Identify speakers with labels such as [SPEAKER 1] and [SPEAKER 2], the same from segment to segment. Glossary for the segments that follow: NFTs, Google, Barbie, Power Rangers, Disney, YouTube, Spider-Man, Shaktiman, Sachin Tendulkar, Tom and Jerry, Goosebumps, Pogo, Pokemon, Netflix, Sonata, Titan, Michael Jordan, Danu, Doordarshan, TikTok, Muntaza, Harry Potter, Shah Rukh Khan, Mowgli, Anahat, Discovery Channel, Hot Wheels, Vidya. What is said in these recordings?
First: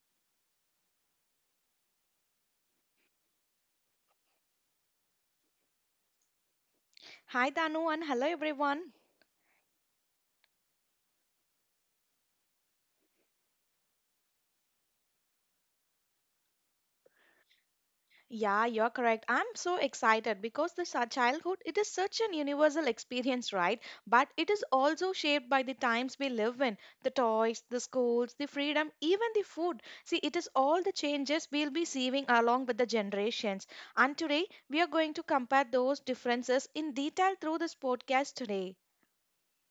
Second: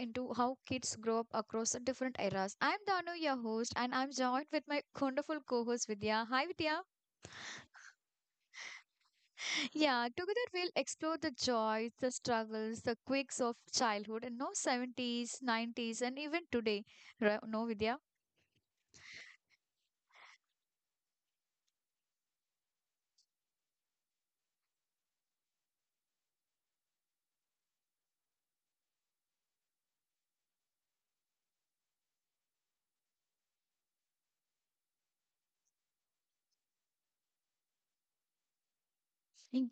[SPEAKER 1] into how kids grow up across different eras. I'm Danu, your host, and I'm joined with my wonderful co host Vidya. Hi, Vidya.
[SPEAKER 2] Hi, Danu, and hello, everyone.
[SPEAKER 1] Yeah, together we'll explore the joys, the struggles, the quirks of childhood in no 70s, 90s, and even today. Right? No, Vidya?
[SPEAKER 2] Yeah, you're correct. I'm so excited because childhood it is such an universal experience, right? But it is also shaped by the times we live in, the toys, the schools, the freedom, even the food. See, it is all the changes we'll be seeing along with the generations. And today we are going to compare those differences in detail through this podcast today.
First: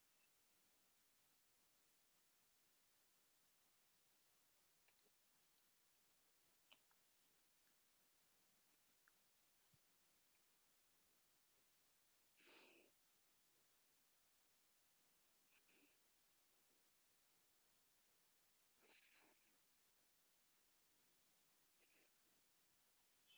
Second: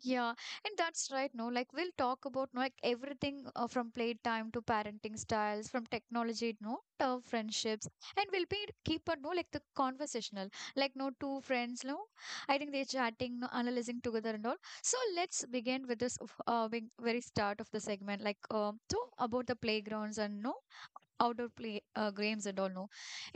[SPEAKER 1] Yeah, and that's right. No, like we'll talk about no, like everything from playtime to parenting styles, from technology, no, to friendships, and we'll be keep on no like the conversational, like no two friends, no, I think they're chatting, no, analyzing together and all. So let's begin with this being very start of the segment, like so about the playgrounds and no outdoor play games and all no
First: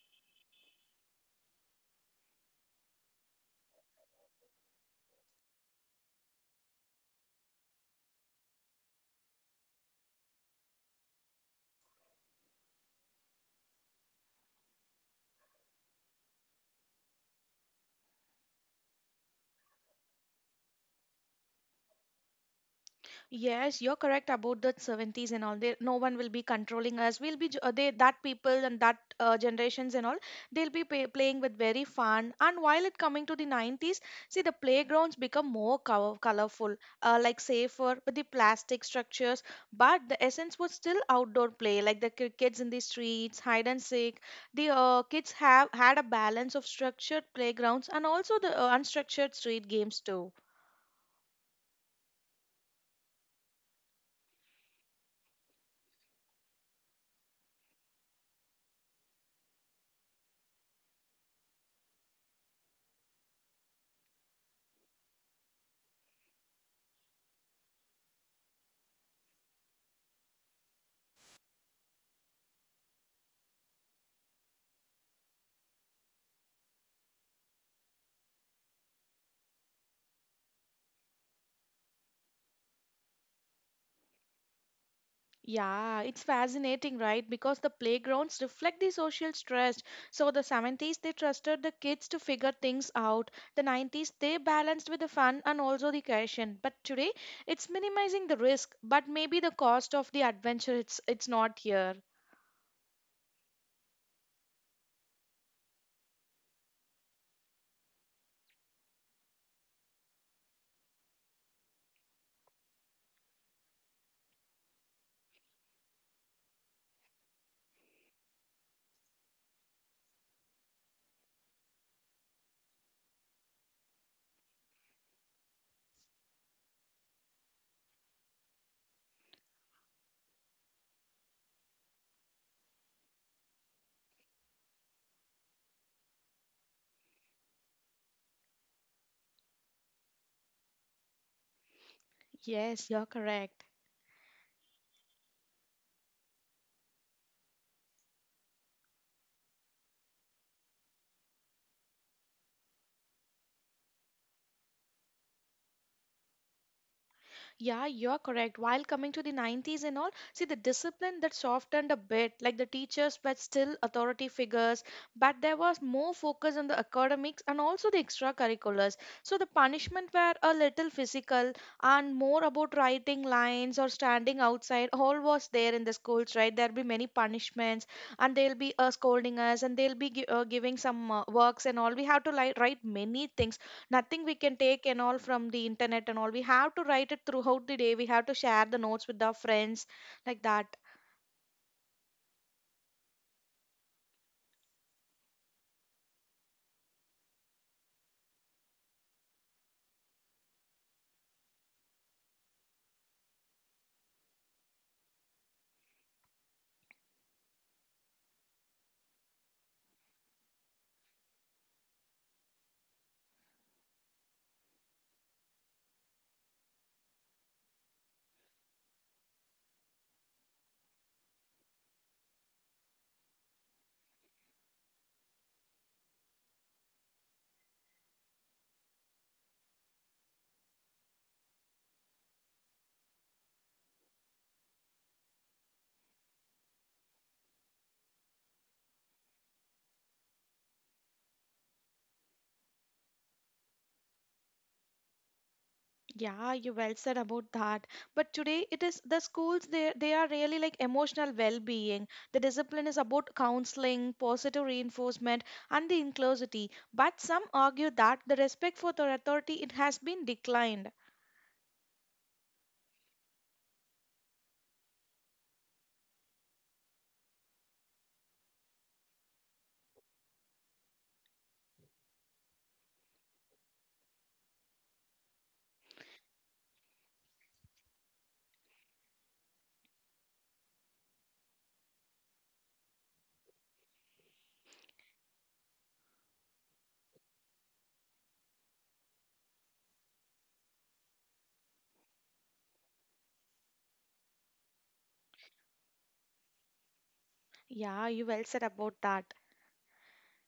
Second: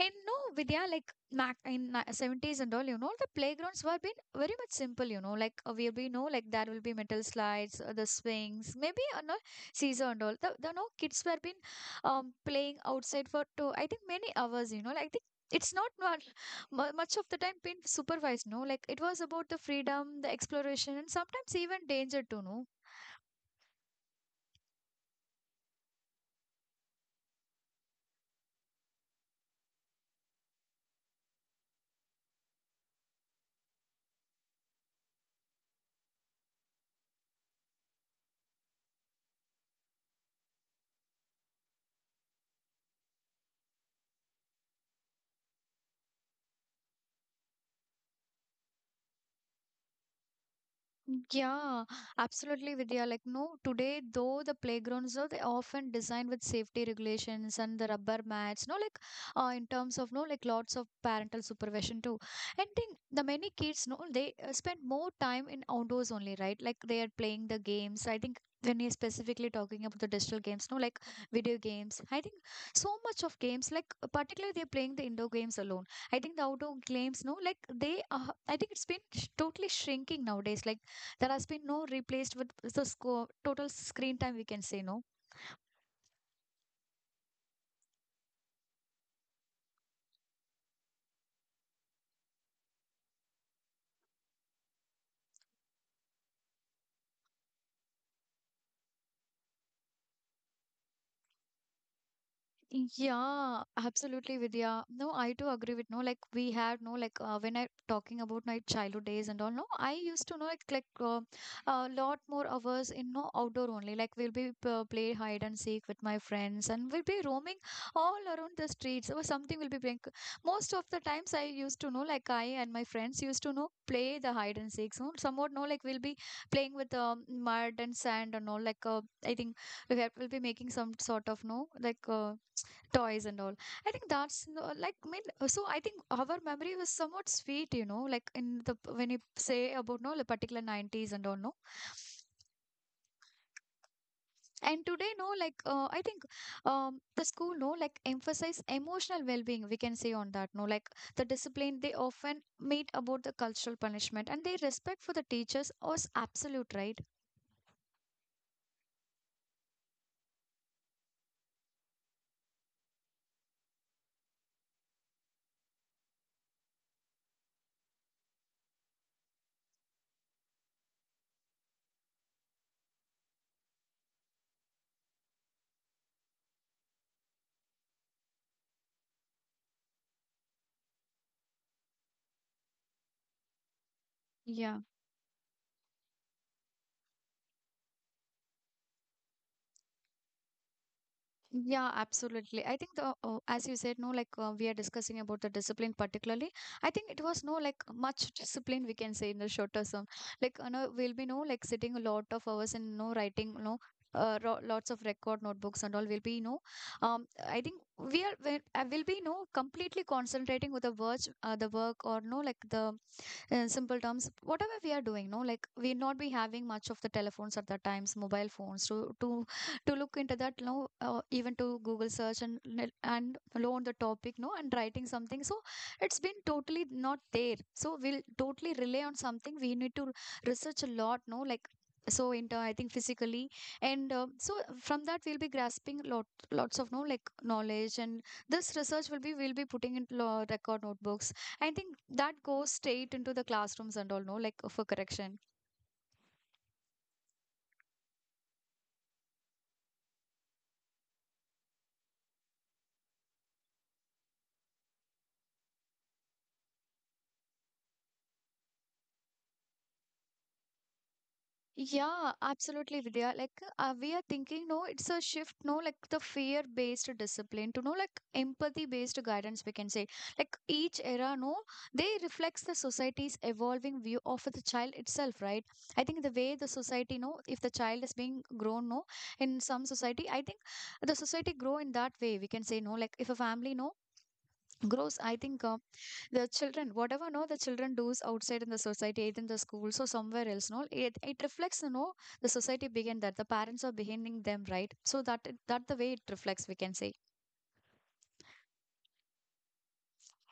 [SPEAKER 1] and no vidya like Mac in 70s and all, you know, the playgrounds were been very much simple, you know, like we know like there will be metal slides, the swings, maybe no Caesar and all. The no kids were been playing outside for two, I think many hours, you know, like I think it's not much, much of the time been supervised, no, like it was about the freedom, the exploration, and sometimes even danger too, no.
[SPEAKER 2] Yes, you're correct about the 70s and all. There, no one will be controlling us. They that people and that generations and all. They'll be playing with very fun. And while it coming to the 90s, see the playgrounds become more colorful, like safer with the plastic structures. But the essence was still outdoor play, like the kids in the streets, hide and seek. The kids have had a balance of structured playgrounds and also the unstructured street games too.
[SPEAKER 1] Yeah, absolutely, Vidya. Like, no, today, though the playgrounds are they often designed with safety regulations and the rubber mats, no, like, in terms of, no, like, lots of parental supervision too. And think the many kids, no, they spend more time in outdoors only, right? Like, they are playing the games. I think when you're specifically talking about the digital games, no, like video games, I think so much of games, like, particularly they're playing the indoor games alone. I think the outdoor games, no, like, they, I think it's been totally shrinking nowadays. Like, that has been no replaced with the score total screen time we can say no.
[SPEAKER 2] Yeah, it's fascinating, right? Because the playgrounds reflect the social stress. So the 70s they trusted the kids to figure things out. The 90s they balanced with the fun and also the caution. But today it's minimizing the risk, but maybe the cost of the adventure it's not here.
[SPEAKER 1] Yeah, absolutely, Vidya. No, I too agree with no. Like we had no like when I talking about my childhood days and all. No, I used to know like a lot more hours in no outdoor only. Like we'll be play hide and seek with my friends, and we'll be roaming all around the streets or something. We'll be playing. Most of the times I used to know like I and my friends used to know play the hide and seek. So somewhat no like we'll be playing with mud and sand and all. Like I think we have, we'll be making some sort of no like. Toys and all. I think that's like I mean, so I think our memory was somewhat sweet you know like in the when you say about no the particular 90s and all no.
[SPEAKER 2] Yes, you're correct.
[SPEAKER 1] And today no like I think the school no like emphasize emotional well-being we can say on that no like the discipline they often meet about the cultural punishment and their respect for the teachers was absolute right
[SPEAKER 2] Yeah, you're correct. While coming to the 90s and all, see the discipline that softened a bit, like the teachers were still authority figures, but there was more focus on the academics and also the extracurriculars. So the punishment were a little physical and more about writing lines or standing outside. All was there in the schools, right? There'll be many punishments and they'll be scolding us and they'll be giving some works and all. We have to like write many things, nothing we can
[SPEAKER 1] yeah.
[SPEAKER 2] take and all from the internet, and all we have to write it throughout the day. We have to share the notes with our friends like that.
[SPEAKER 1] Yeah, absolutely. I think the as you said, no, like we are discussing about the discipline particularly. I think it was no like much discipline we can say in the shorter term. Like you know, we'll be no like sitting a lot of hours and no writing, no ro lots of record notebooks and all. We'll be no, I think we will be no completely concentrating with the words, the work or no like the in simple terms whatever we are doing no like we not be having much of the telephones at the times mobile phones to look into that no, even to google search and and learn the topic no and writing something so it's been totally not there so we'll totally rely on something we need to research a lot no like so into I think physically and so from that we'll be grasping lots of no like knowledge and this research will be we'll be putting in law record notebooks. I think that goes straight into the classrooms and all, no, like for correction.
[SPEAKER 2] Yeah, you well said about that. But today it is the schools, they are really like emotional well-being. The discipline is about counseling, positive reinforcement, and the inclusivity. But some argue that the respect for the authority it has been declined.
[SPEAKER 1] Yeah, absolutely, Vidya. Like, we are thinking, no, it's a shift, no, like the fear based discipline to no, like empathy based guidance, we can say. Like, each era, no, they reflects the society's evolving view of the child itself, right? I think the way the society, no, if the child is being grown, no, in some society, I think the society grow in that way, we can say, no, like if a family, no, grows I think the children whatever no the children does outside in the society either in the schools or somewhere else no it reflects you know the society behind that the parents are behind them right so that the way it reflects we can say.
[SPEAKER 2] Yeah, you well said about that.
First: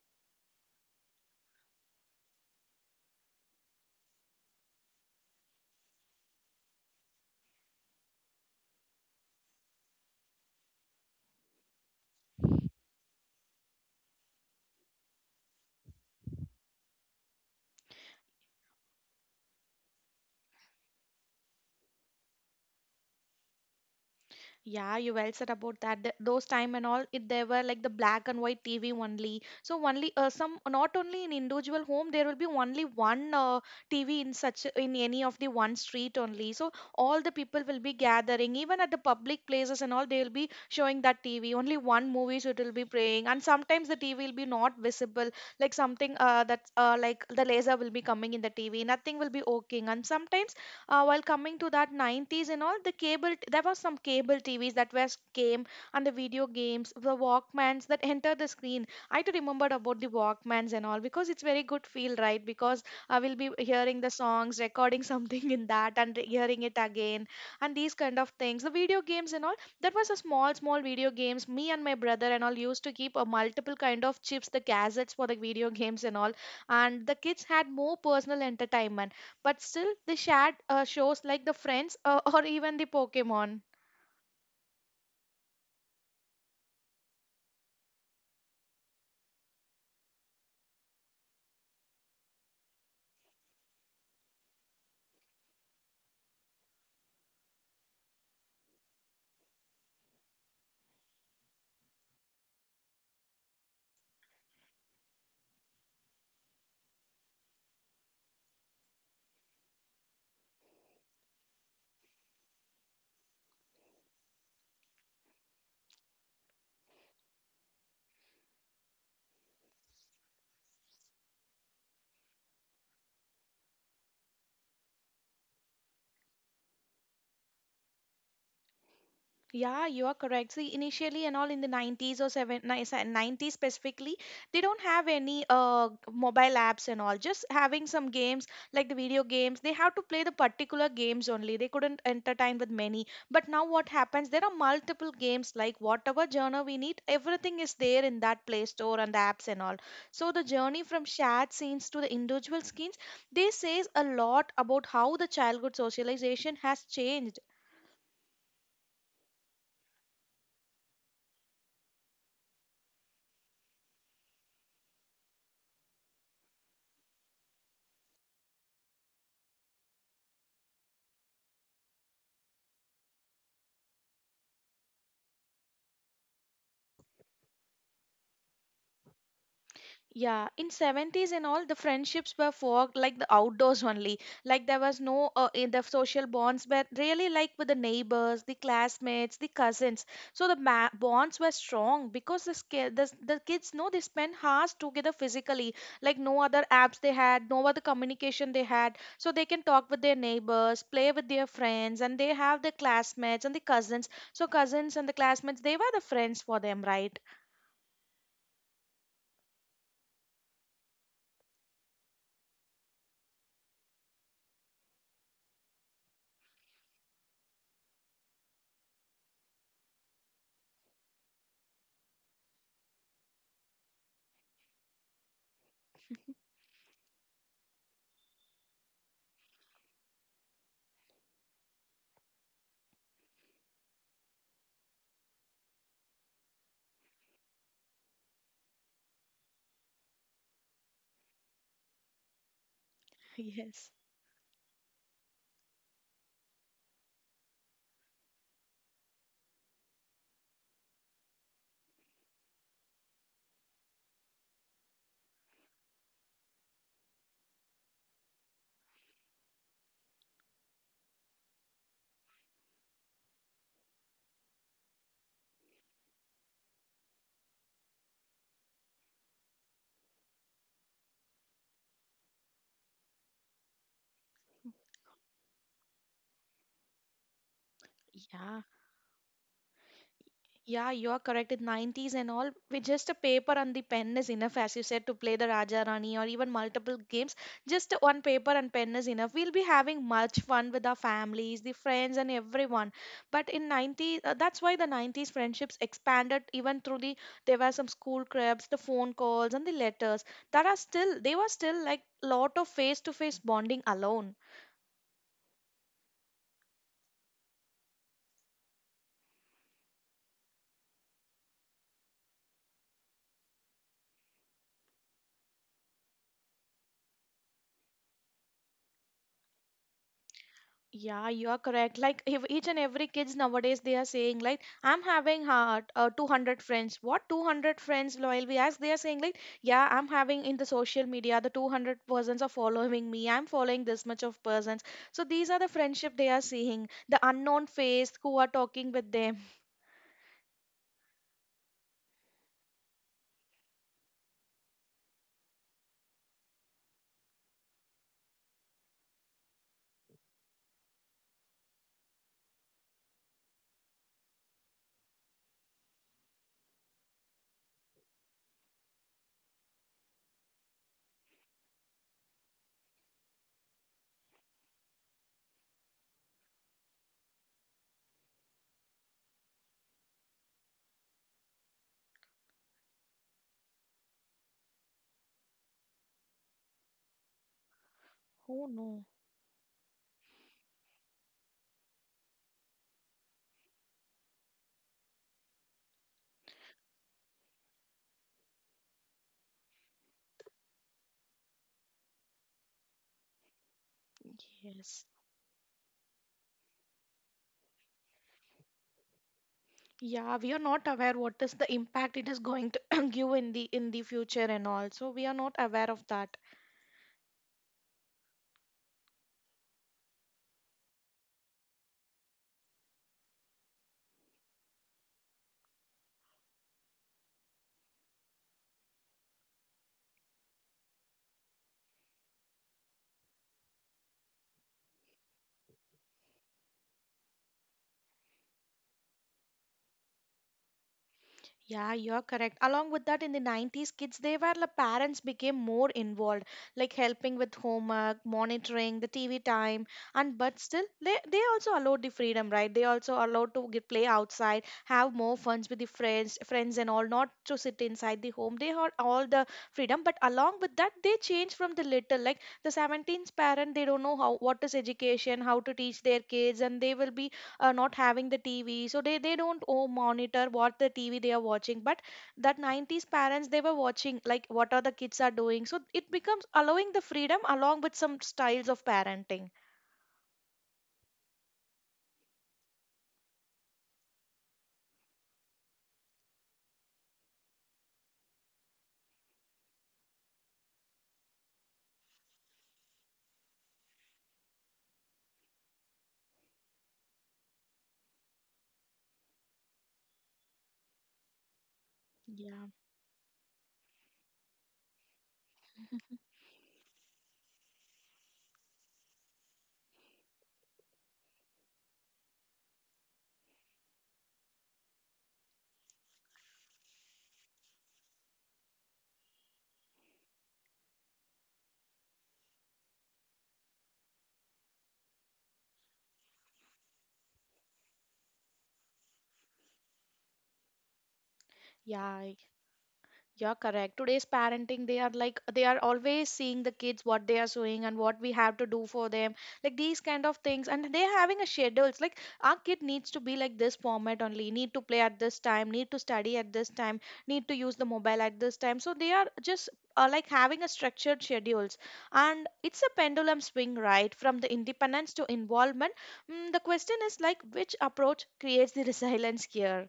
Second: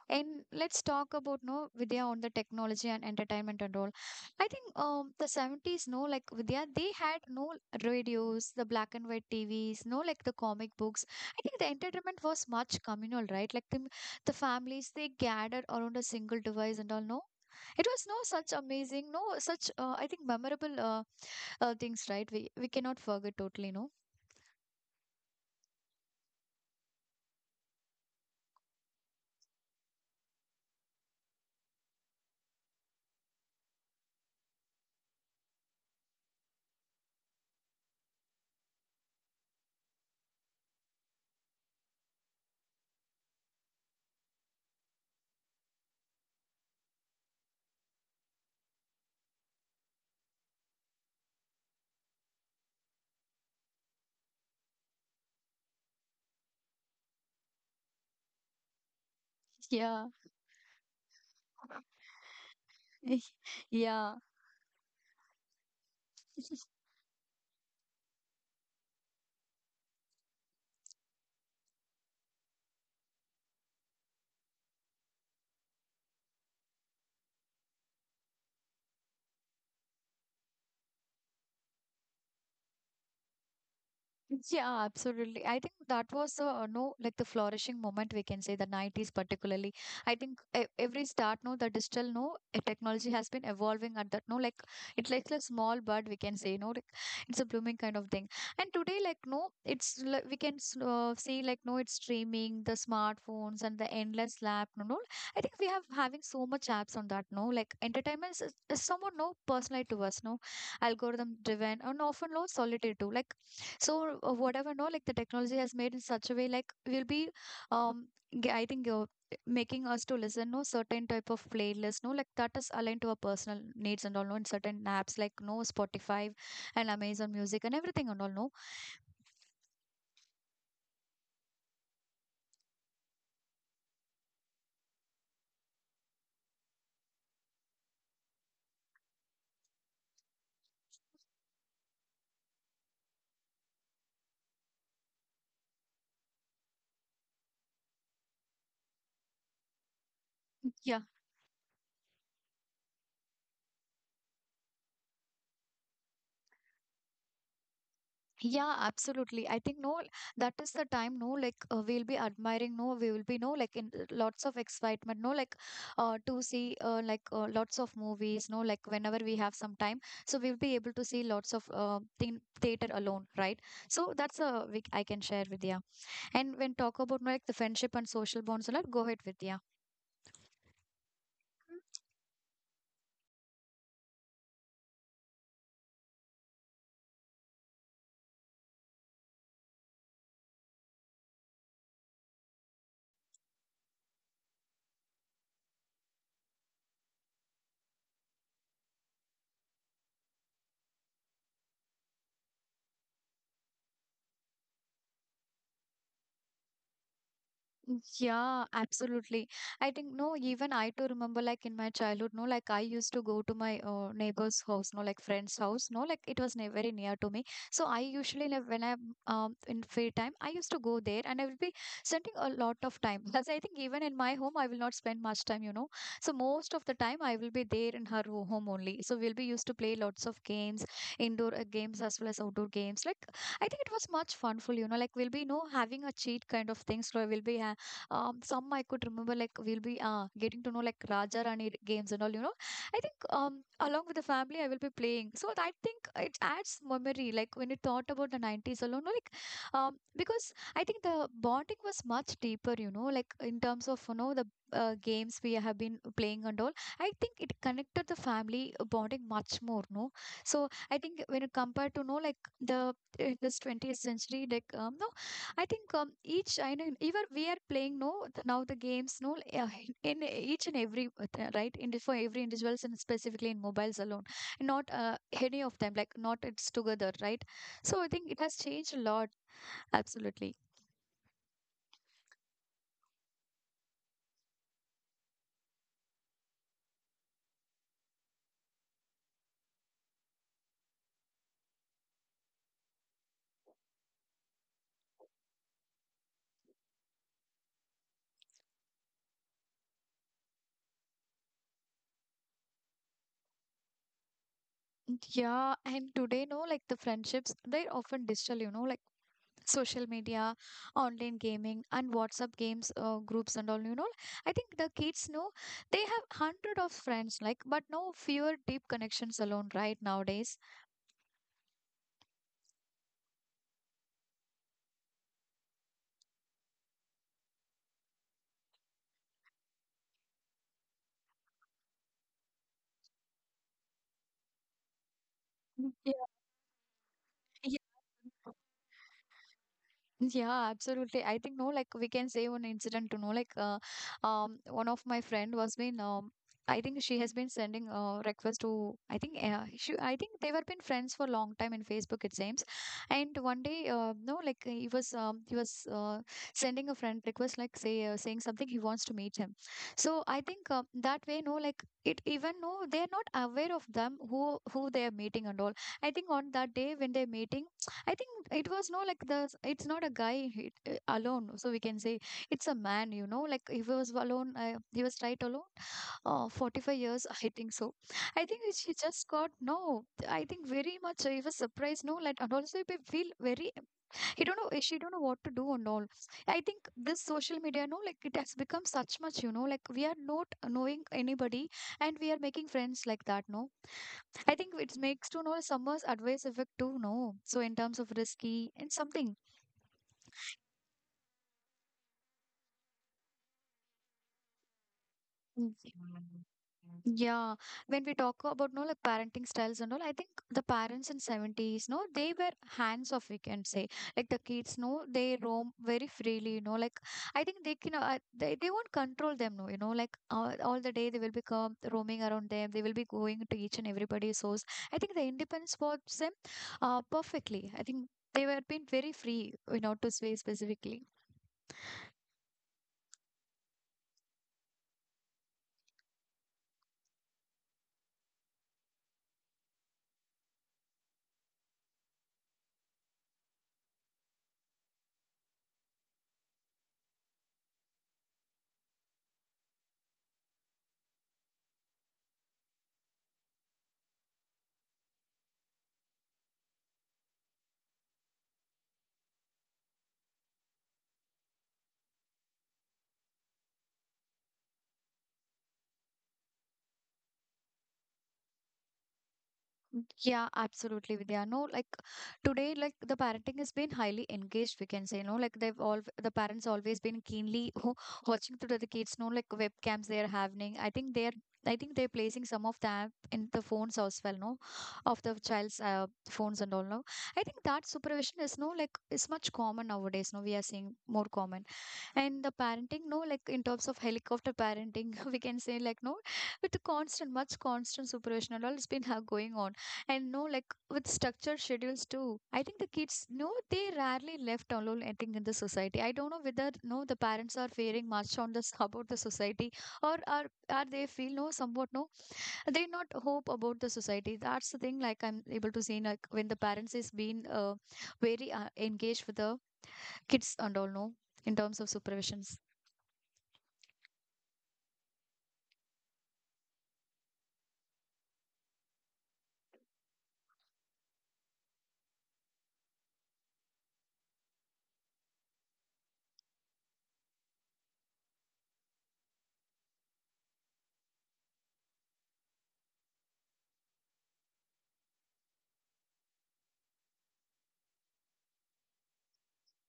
[SPEAKER 1] And let's talk about no Vidya on the technology and entertainment and all. I think the 70s no like Vidya they had no radios, the black and white TVs, no like the comic books. I think the entertainment was much communal, right? Like the families they gathered around a single device and all. No, it was no such amazing, no such I think memorable things, right? We cannot forget totally. No,
[SPEAKER 2] Yeah, you well said about that. Those time and all, it they were like the black and white TV only. So only some, not only in individual home. There will be only one TV in such in any of the one street only. So all the people will be gathering, even at the public places and all, they will be showing that TV. Only one movies it will be playing, and sometimes the TV will be not visible. Like something that's like the laser will be coming in the TV. Nothing will be working, and sometimes while coming to that 90s and all, the there was some cable tvs that was came, and the video games, the walkmans that entered the screen. I too remembered about
[SPEAKER 1] yeah,
[SPEAKER 2] the walkmans and all, because it's very good feel, right? Because I will be hearing the
[SPEAKER 1] yeah.
[SPEAKER 2] songs recording something in that and hearing it again. And these kind of things, the video games and all, that was a small small video games. Me and my brother and all used to keep a multiple kind of chips, the cassettes for the video games and all. And the kids had more personal entertainment, but still the shared shows like the friends, or even the Pokemon.
[SPEAKER 1] Yeah, absolutely. I think that was the no like the flourishing moment we can say the 90s particularly. I think every start no the digital no technology has been evolving at that no like it's like a small bird we can say no like, it's a blooming kind of thing. And today like no it's like we can see like no it's streaming the smartphones and the endless lap no no. I think we have having so much apps on that no like entertainment is somewhat no personalized to us no algorithm driven and often no solitary too like so whatever no like the technology has made in such a way like we will be um i think making us to listen no certain type of playlist no like that is aligned to our personal needs and all no in certain apps like no spotify and amazon music and everything and all no
[SPEAKER 2] Yeah, you are correct. See, initially and all in the 90s, or seven, ni- se- 90s specifically, they don't have any mobile apps and all. Just having some games like the video games, they have to play the particular games only. They couldn't entertain with many. But now what happens? There are multiple games like whatever genre we need, everything is there in that Play Store and the apps and all. So the journey
[SPEAKER 1] yeah.
[SPEAKER 2] from shared scenes to the individual scenes, they says a lot about how the childhood socialization has changed.
[SPEAKER 1] Yeah, absolutely. I think no, that is the time. No, like we'll be admiring. No, we will be no like in lots of excitement. No, like to see like lots of movies. No, like whenever we have some time, so we'll be able to see lots of thing theater alone, right? So that's a we I can share with you. And when talk about no, like the friendship and social bonds a lot, go ahead with you.
[SPEAKER 2] Yeah, in 70s and all, the friendships were forged like the outdoors only. Like there was no in the social bonds, but really like with the neighbors, the classmates, the cousins. So bonds were strong because the kids know they spent hours together physically. Like no other apps they had, no other communication they had. So they can talk with their neighbors, play with their friends, and they have the classmates and the cousins. So cousins and the classmates, they were the friends for them, right?
[SPEAKER 1] Yeah, absolutely. I think no, even I too remember like in my childhood, no, like I used to go to my neighbor's house, no, like friend's house, no, like it was ne very near to me. So I usually like when I'm in free time, I used to go there and I will be spending a lot of time because I think even in my home, I will not spend much time, you know. So most of the time, I will be there in her home only. So we'll be used to play lots of games, indoor games as well as outdoor games. Like I think it was much funful, you know, like we'll be no having a cheat kind of things. So we'll be ha some I could remember, like we'll be getting to know like Raja Rani games and all. You know, I think
[SPEAKER 2] Yes.
[SPEAKER 1] along with the family, I will be playing. So I think it adds memory. Like when you thought about the 90s alone, no, like because I think the bonding was much deeper. You know, like in terms of you know the games we have been playing and all. I think it connected the family bonding much more. No, so I think when you compare to know like the in this 20th century, like no, I think each I know even we are playing no now the games no yeah, in each and every right in the- for every individuals and specifically in mobiles alone not any of them like not it's together right so I think it has
[SPEAKER 2] Yeah.
[SPEAKER 1] changed a lot absolutely
[SPEAKER 2] Yeah, you are correct. In 90s and all, with just a paper and the pen is enough, as you said, to play the Raja Rani or even multiple games. Just one paper and pen is enough. We'll be having much fun with our families, the friends, and everyone. But in 90s, that's why the 90s friendships expanded even through the, there were some school cribs, the phone calls, and the letters that are still, they were still like lot of face to face bonding alone.
[SPEAKER 1] yeah. And today no like the friendships they're often digital you know like social media, online gaming, and WhatsApp games groups and all. You know, I think the kids know they have hundred of friends, like, but no fewer deep connections alone right nowadays.
[SPEAKER 2] Yeah, you are correct. Like each and every kids nowadays, they are saying like, "I'm having heart 200 friends." What 200 friends? Loyal we ask. They are saying like, "Yeah, I'm having in the social media the 200 persons are following me. I'm following this much of persons." So these are the
[SPEAKER 1] Mm,
[SPEAKER 2] friendship
[SPEAKER 1] yeah.
[SPEAKER 2] they are seeing. The unknown
[SPEAKER 1] Yeah.
[SPEAKER 2] face who are talking with them.
[SPEAKER 1] Yeah, absolutely. I think no, like we can say one incident to know, like one of my friend was been. I think she has been sending request to I think she I think they were been friends for a long time in Facebook it seems, and one day no like he was sending a friend request like saying something he wants to meet him, so I think that way no like it even no they're not aware of them who they are meeting and all. I think on that day when they're meeting I think it was no like the it's not a guy alone, so we can say it's a man. You know, like if he was alone, he was right alone. 45 years, I think so. I think
[SPEAKER 2] Oh
[SPEAKER 1] she
[SPEAKER 2] no.
[SPEAKER 1] just got no. I think very much he was surprised. No, like and also he feel very. He don't know. She don't know what to do and all. I think this social media, no, like it has become such much. You know, like we are not knowing anybody and we are making friends like that. No, I think it
[SPEAKER 2] Yes.
[SPEAKER 1] makes to know Summer's advice effect too, no? So in terms of risky and something.
[SPEAKER 2] Yeah, we are not aware what is the impact it is going to give in the future and all. So we are not aware of
[SPEAKER 1] Mm.
[SPEAKER 2] that.
[SPEAKER 1] Yeah. When we talk about no like parenting styles and all, I think the parents in 70s, no, they were hands off we can say. Like the kids, no, they roam very freely, you know. Like I think they won't control them, no, you know, like all the day they will become roaming around them, they will be going to each and everybody's house. I think the independence was them perfectly. I think they were being very free, you know, to say specifically.
[SPEAKER 2] Yeah, you're correct. Along with that, in the 90s, kids, they were the parents became more involved, like helping with homework, monitoring the TV time, and but still, they also allowed the freedom, right? They also allowed to get, play outside, have more funs with the friends, friends and all, not to sit inside the home. They had all the freedom, but along with that, they changed from the little, like the 17th parent, they don't know how what is education, how to teach their kids, and they will be not having the tv, so they don't oh, monitor what the tv they are watching. But that 90s parents, they were watching like what are the kids are doing. So it becomes allowing the freedom along with some styles of parenting.
[SPEAKER 1] Yeah, absolutely, Vidya. No, like today, like the parenting has been highly engaged, we can say, no, like they've all the parents always been keenly watching through the kids, no, like webcams they are having. I think they're placing some of that in the phones as well, no, of the child's phones and all. No, I think that supervision is no like it's much common nowadays. No, we are seeing more common and the
[SPEAKER 2] Yeah.
[SPEAKER 1] parenting no like in terms of helicopter parenting we can say like no with the constant supervision and all it's been going on and no like with structured schedules too, I think the kids no they rarely left alone. I think in the society I don't know whether no the parents are faring much on this about the society or are they feel no somewhat no they not hope about the society. That's the thing, like I'm able to see like when the parents is been very engaged with the kids and all no in terms of
[SPEAKER 2] Yeah.
[SPEAKER 1] supervisions.
[SPEAKER 2] Yeah, correct. Today's parenting, they are like they are always seeing the kids what they are doing and what we have to do for them, like these kind of things. And they're having a schedules like our kid needs to be like this format only, need to play at this time, need to study at this time, need to use the mobile at this time. So they are just like having a structured schedules. And it's a pendulum swing, right? From the independence to involvement. Mm, the question is like which approach creates the resilience here?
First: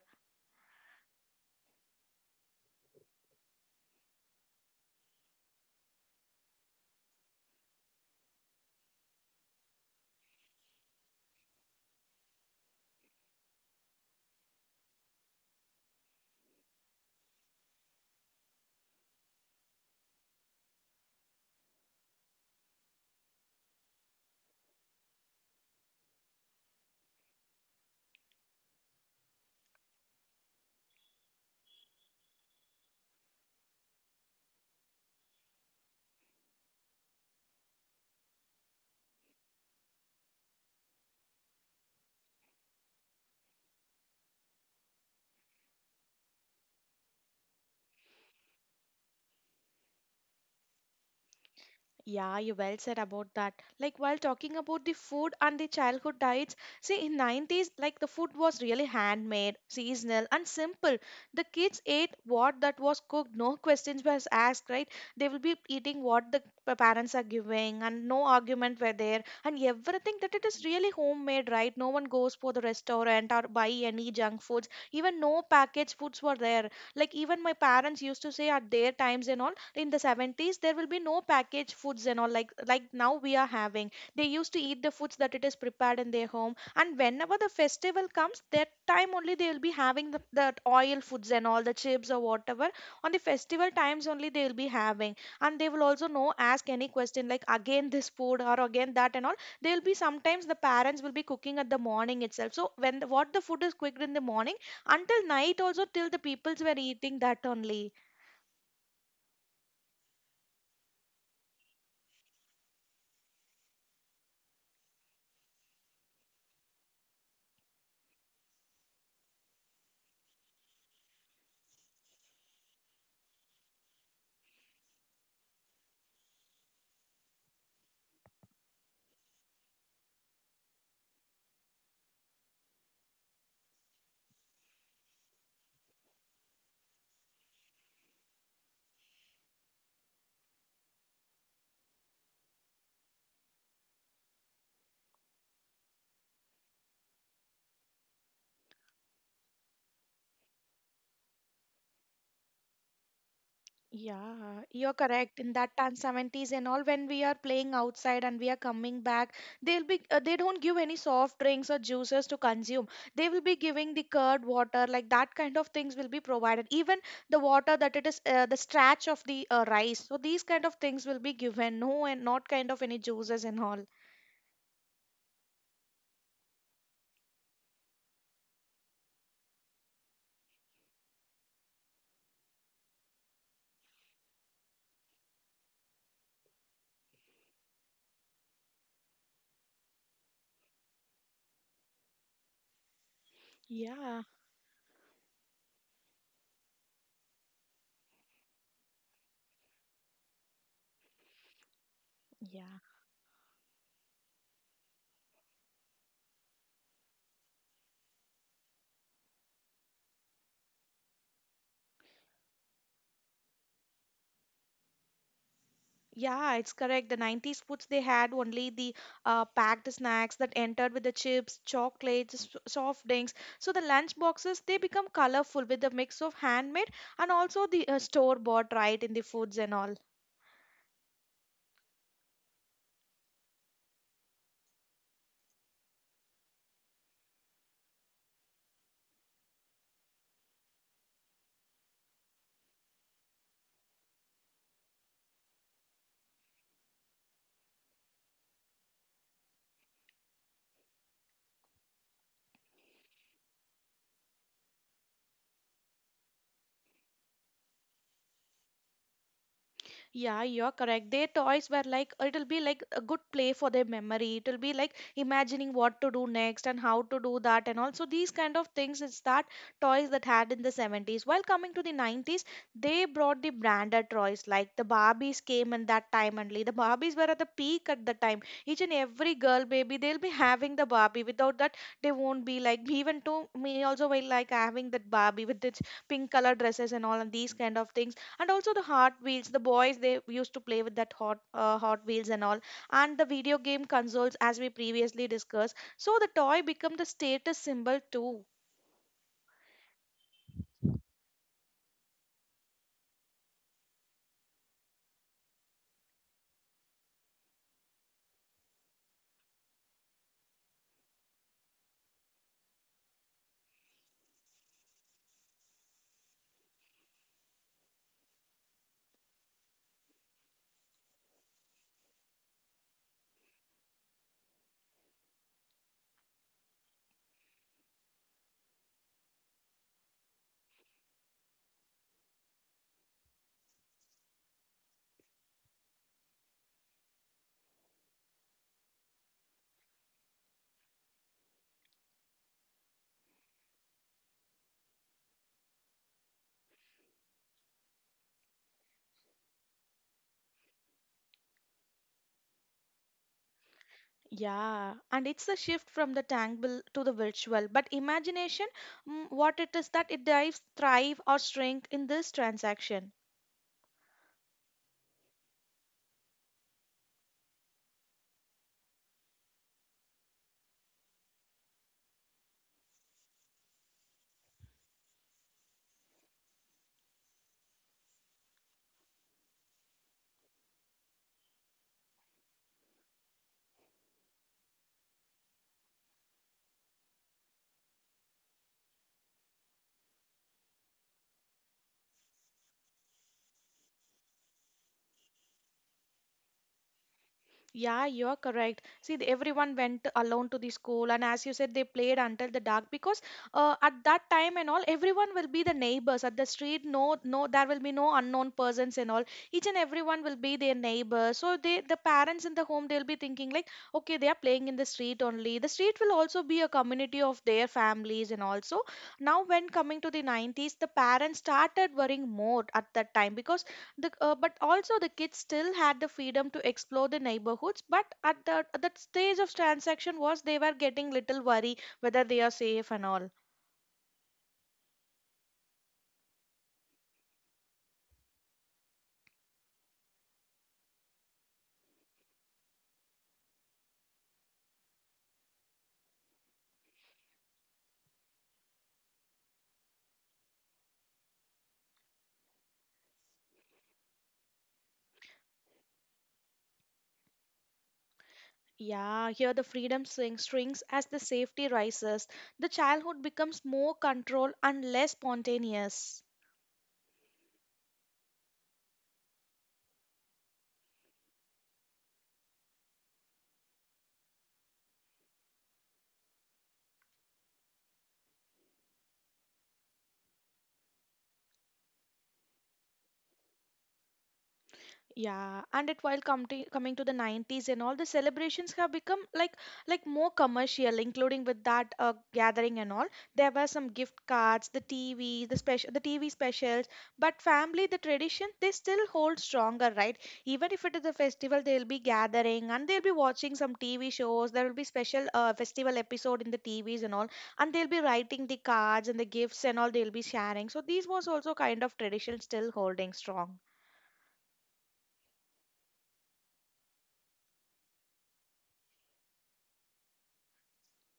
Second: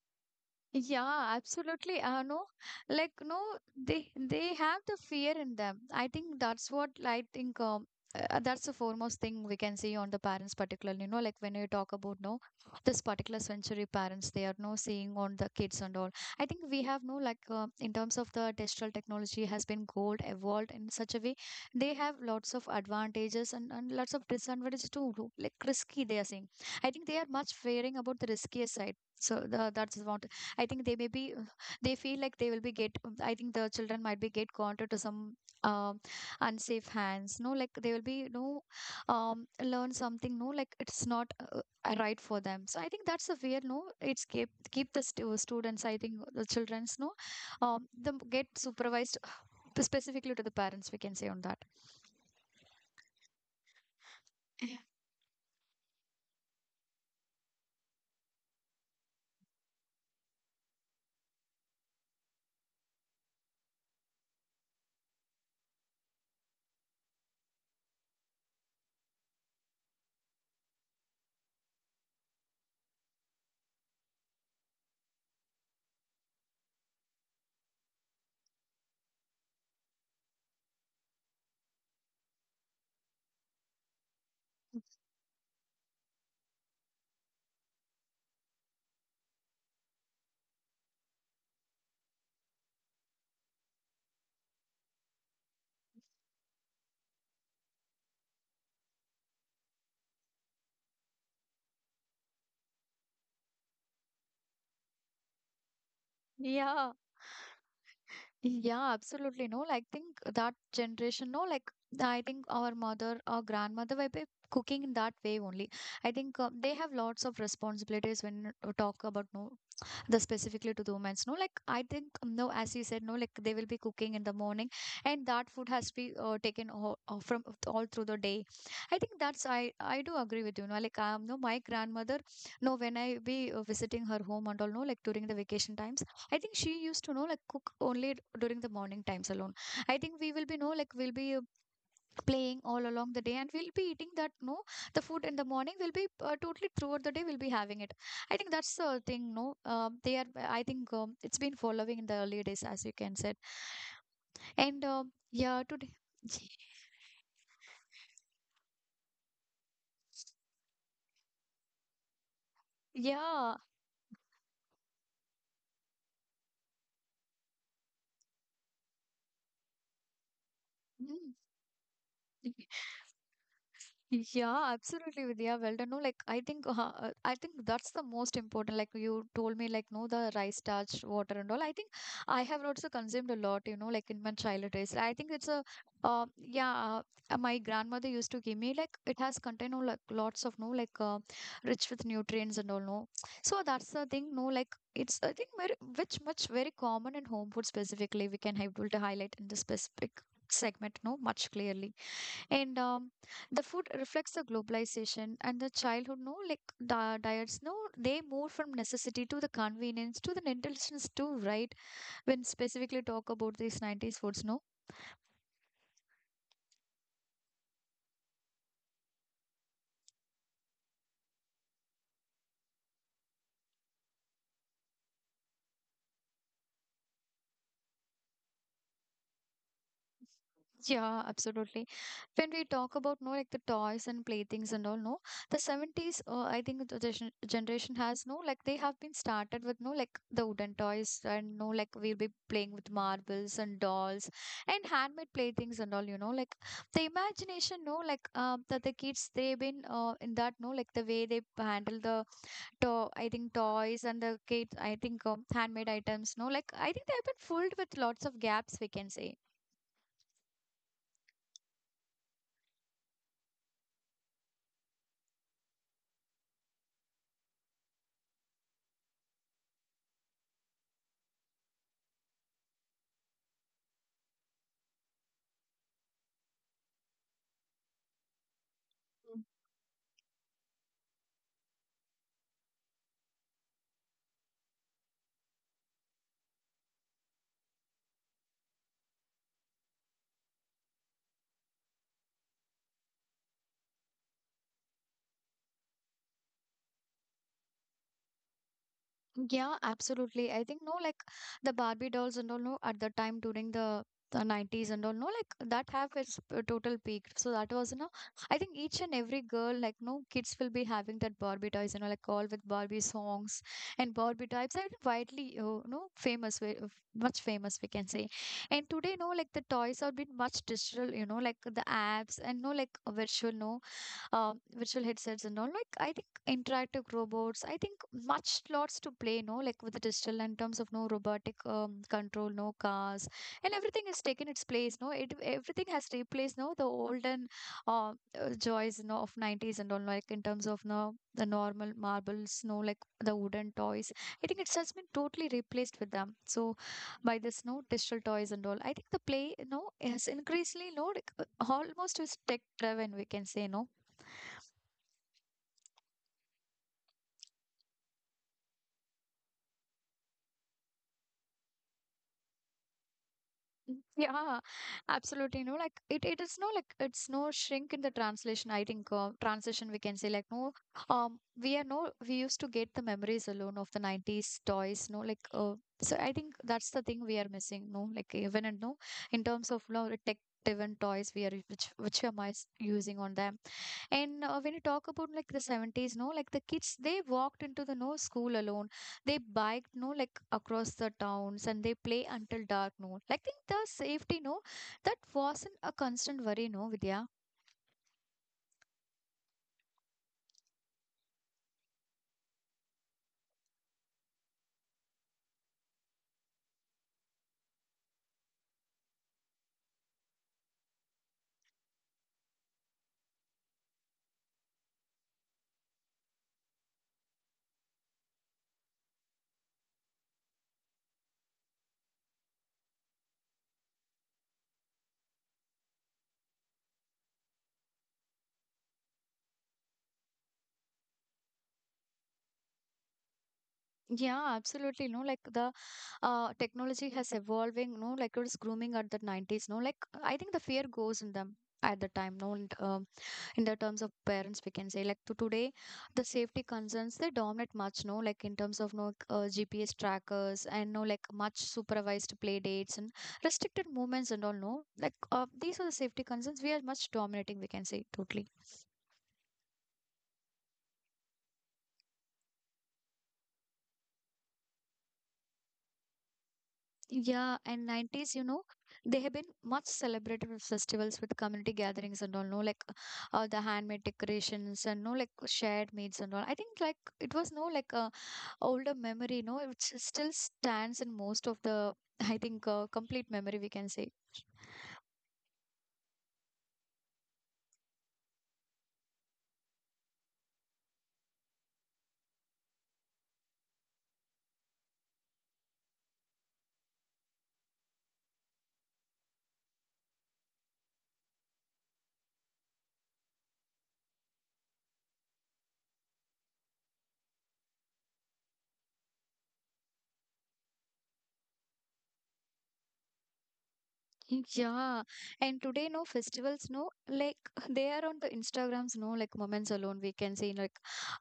[SPEAKER 1] Yeah, absolutely. No, like no, they have the fear in them. I think that's what I think. That's the foremost thing we can see on the parents, particularly. You know, like when you talk about no, this particular century parents, they are no seeing on the kids and all. I think we have no like in terms of the digital technology has been gold evolved in such a way. They have lots of advantages and, lots of disadvantages too. Like risky, they are saying. I think they are much fearing about the riskier side. So the, that's what I think they may be they feel like they will be get. I think the children might be get gone to some um unsafe hands. No, like they will be no learn something. No, like it's not right for them. So I think that's a weird. No, it's keep the students. I think the childrens. No, them get supervised specifically to the parents. We can say on that.
[SPEAKER 2] Yeah, you well said about that. Like while talking
[SPEAKER 1] Yeah.
[SPEAKER 2] about the food and the childhood diets, see in 90s like the food was really handmade, seasonal and simple. The kids ate what that was cooked, no questions was asked, right? They will be eating what the parents are giving, and no argument were there, and everything that it is really homemade, right? No one goes for the restaurant or buy any junk foods. Even no packaged foods were there, like even my parents used to say at their times and all in the 70s there will be no packaged foods and all, like now we are having. They used to eat the foods that it is prepared in their home, and whenever the festival comes, that time only they will be having the oil foods and all, the chips or whatever. On the festival times only they will be having, and they will also no ask any question like again this food or again that and all. They will be sometimes the parents will be cooking at the morning itself, so when the, what the food is cooked in the morning, until night also, till the peoples were
[SPEAKER 1] Yeah.
[SPEAKER 2] eating that only.
[SPEAKER 1] Yeah, absolutely. No, like think that generation, no, like I think our mother or grandmother were be cooking in that way only. I think they have lots of responsibilities when talk about no the specifically to the women's, no like I think no as you said no like they will be cooking in the morning and that food has to be taken all, from all through the day. I think that's I do agree with you, no like no my grandmother no when I be visiting her home and all no like during the vacation times I think she used to know like cook only during the morning times alone. I think we will be no like we'll be playing all along the day and we'll be eating that no the food in the morning will be totally throughout the day we'll be having it. I think that's the thing, no. They are, I think it's been following in the early days as you can said.
[SPEAKER 2] Yeah,
[SPEAKER 1] And
[SPEAKER 2] you're correct. In
[SPEAKER 1] yeah
[SPEAKER 2] that
[SPEAKER 1] today.
[SPEAKER 2] time, 70s and all, when we are playing outside and we are coming back, they'll be they don't give any soft drinks or juices to consume. They will be
[SPEAKER 1] Yeah.
[SPEAKER 2] giving the curd water, like that kind of things will be provided. Even the water that it is the starch of the rice. So these kind of things will be given. No, and not
[SPEAKER 1] Mm.
[SPEAKER 2] kind of any juices and all.
[SPEAKER 1] Yeah, absolutely, Vidya. Well done. No, like I think that's the most important. Like you told me, like no, the rice starch, water, and all. I think I have also consumed a lot. You know, like in my childhood days. I think it's a, uh, yeah, my grandmother used to give me, like it has contained no like lots of no, like rich with nutrients and all. No, so that's the
[SPEAKER 2] Yeah,
[SPEAKER 1] thing. No, like it's I think very which much very common in home food specifically. We can able to highlight in this specific segment. No, much clearly. And
[SPEAKER 2] yeah.
[SPEAKER 1] the food reflects the globalization and the childhood, no, like diets, no, they move from necessity to the convenience to the intelligence too, right? When specifically talk about these 90s foods, no,
[SPEAKER 2] Yeah, it's correct. The 90s foods they had only the packed snacks that entered with the chips, chocolates, soft drinks. So the lunch boxes they become colorful with the mix of handmade and also the store bought right in the foods and all.
[SPEAKER 1] yeah, absolutely. When we talk about no like the toys and playthings and all, no, the 70s, I think the generation has no like they have been started with no like the wooden toys and no like we'll be playing with marbles and dolls and handmade playthings and all, you know, like the imagination, no, like that the kids they've been in that no like the way they handle the to, I think, toys and the kids. I think handmade items, no, like I think they have been filled with lots of gaps we can say.
[SPEAKER 2] Yeah, you're correct. Their toys were like it'll be like a good play for their memory. It'll be like imagining what to do next and how to do that, and also these kind of things is that toys that had in the 70s. While coming to the 90s, they brought the branded toys like the Barbies came in that time only. The Barbies were at the peak at the time. Each and every girl baby they'll be having the Barbie. Without that, they won't be like even to me also will like having that Barbie with its pink color dresses and all and these kind of things and also the hot wheels the boys they used to play with that hot hot wheels and all and the video game consoles as we previously discussed, so the toy become the status symbol too.
[SPEAKER 1] Yeah, absolutely. I think no, like the Barbie dolls and all no at the time during the 90s and all no like that have its total peak, so that was you know. I think each and every girl like no kids will be having that Barbie toys, you know, like all with Barbie songs and Barbie types I are widely no famous way, much famous we can say. And today no like the toys have been much digital, you know, like the apps and no like virtual no virtual headsets and all. Like I think interactive robots. I think much lots to play. No, like with the digital in terms of no robotic control, no cars, and everything has taken its place. No, it everything has replaced. No, the olden uh, joys. No, of 90s and all. Like in terms of no the normal marbles. No, like the wooden toys. I think it's just been totally replaced with them. So by this no digital toys and all. I think the play no is increasingly no like, almost is tech driven. We can say no.
[SPEAKER 2] Yeah, and it's a shift from the tangible to the virtual, but imagination, what it is that it dives thrive or shrink in this transaction.
[SPEAKER 1] Mm, yeah, absolutely. No, like it is no like it's no shrink in the translation. I think translation we can say like no, we are no we used to get the memories alone of the 90s toys. No, like so I think that's the thing we are missing. No, like even and no, in terms of no tech driven toys we are which we are I using on them. And when you talk about like the 70s, no, like the kids, they walked into the no school alone. They biked, no, like across the towns and they play until dark, no. Like think the safety, no, that wasn't a constant worry, no, Vidya.
[SPEAKER 2] Yeah, you're correct. See, everyone went alone to the school, and as you said, they played until the dark because at that time and all, everyone will be the neighbors at the street. No, no, there will be no unknown persons and all. Each and everyone will be their neighbor. So they, the parents in the home, they'll be thinking like, okay, they are playing in the street only. The street will also be a community of their families and also. Now, when coming to the 90s, the parents started worrying more at that time because the, but also the kids still had the freedom to explore the neighborhoods, but at the at that stage of transaction was they were getting little worry whether they are safe and all.
[SPEAKER 1] Yeah, absolutely. No, like the technology has evolving, no, like it was grooming at the 90s, no, like I think the fear goes in them at the time, no, and. In the terms of parents we can say like to today the safety concerns they dominate much, no, like in terms of no, GPS trackers and no like much supervised play dates and restricted movements and all, no like, these are the safety concerns we are much dominating, we can say totally.
[SPEAKER 2] Yeah, here the freedom swing strings as the safety rises, the childhood becomes more controlled and less spontaneous.
[SPEAKER 1] Yeah, and 90s, you know, they have been much celebrated with festivals, with community gatherings and all, no like, the handmade decorations and no like shared meals and all. I think like it was no like a older memory, no it still stands in most of the, I think complete memory we can say.
[SPEAKER 2] Yeah, and it while come to, coming to the 90s and all the celebrations have become like more commercial, including with that gathering and all. There were some gift cards, the TV, the special, the TV specials, but family, the tradition, they still hold stronger, right? Even if it is a festival, they'll be gathering and they'll be watching some TV shows. There will be special festival episode in the TVs and all, and they'll be writing the cards and the gifts and all. They'll be sharing. So these was also kind of tradition still holding strong.
[SPEAKER 1] Yeah, and today, no festivals, no like they are on the Instagrams, no like moments alone. We can see like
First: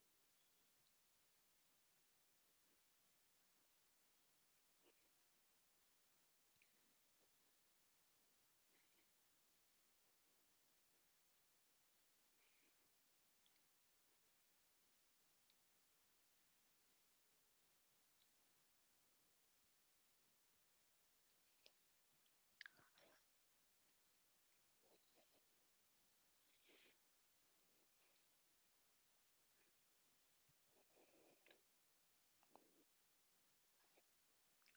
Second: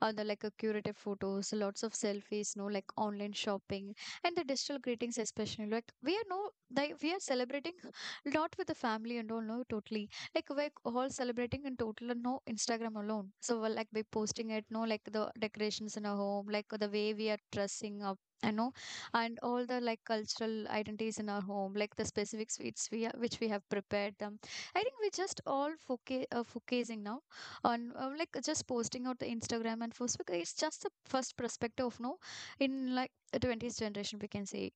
[SPEAKER 1] on the like a curative photos, lots of selfies, no like online shopping, and the digital greetings especially. Like we are no like we are celebrating not with the family and all, no totally, like we're all celebrating in total and no Instagram alone. So we'll like be posting it, no like the decorations in our home, like the way we are dressing up, and no and all the like cultural identities in our home like the specific sweets we which we have prepared them. I think we're just all focusing now on like just posting out the Instagram and Facebook. It's just the first perspective of no, in like the 20th generation we can say.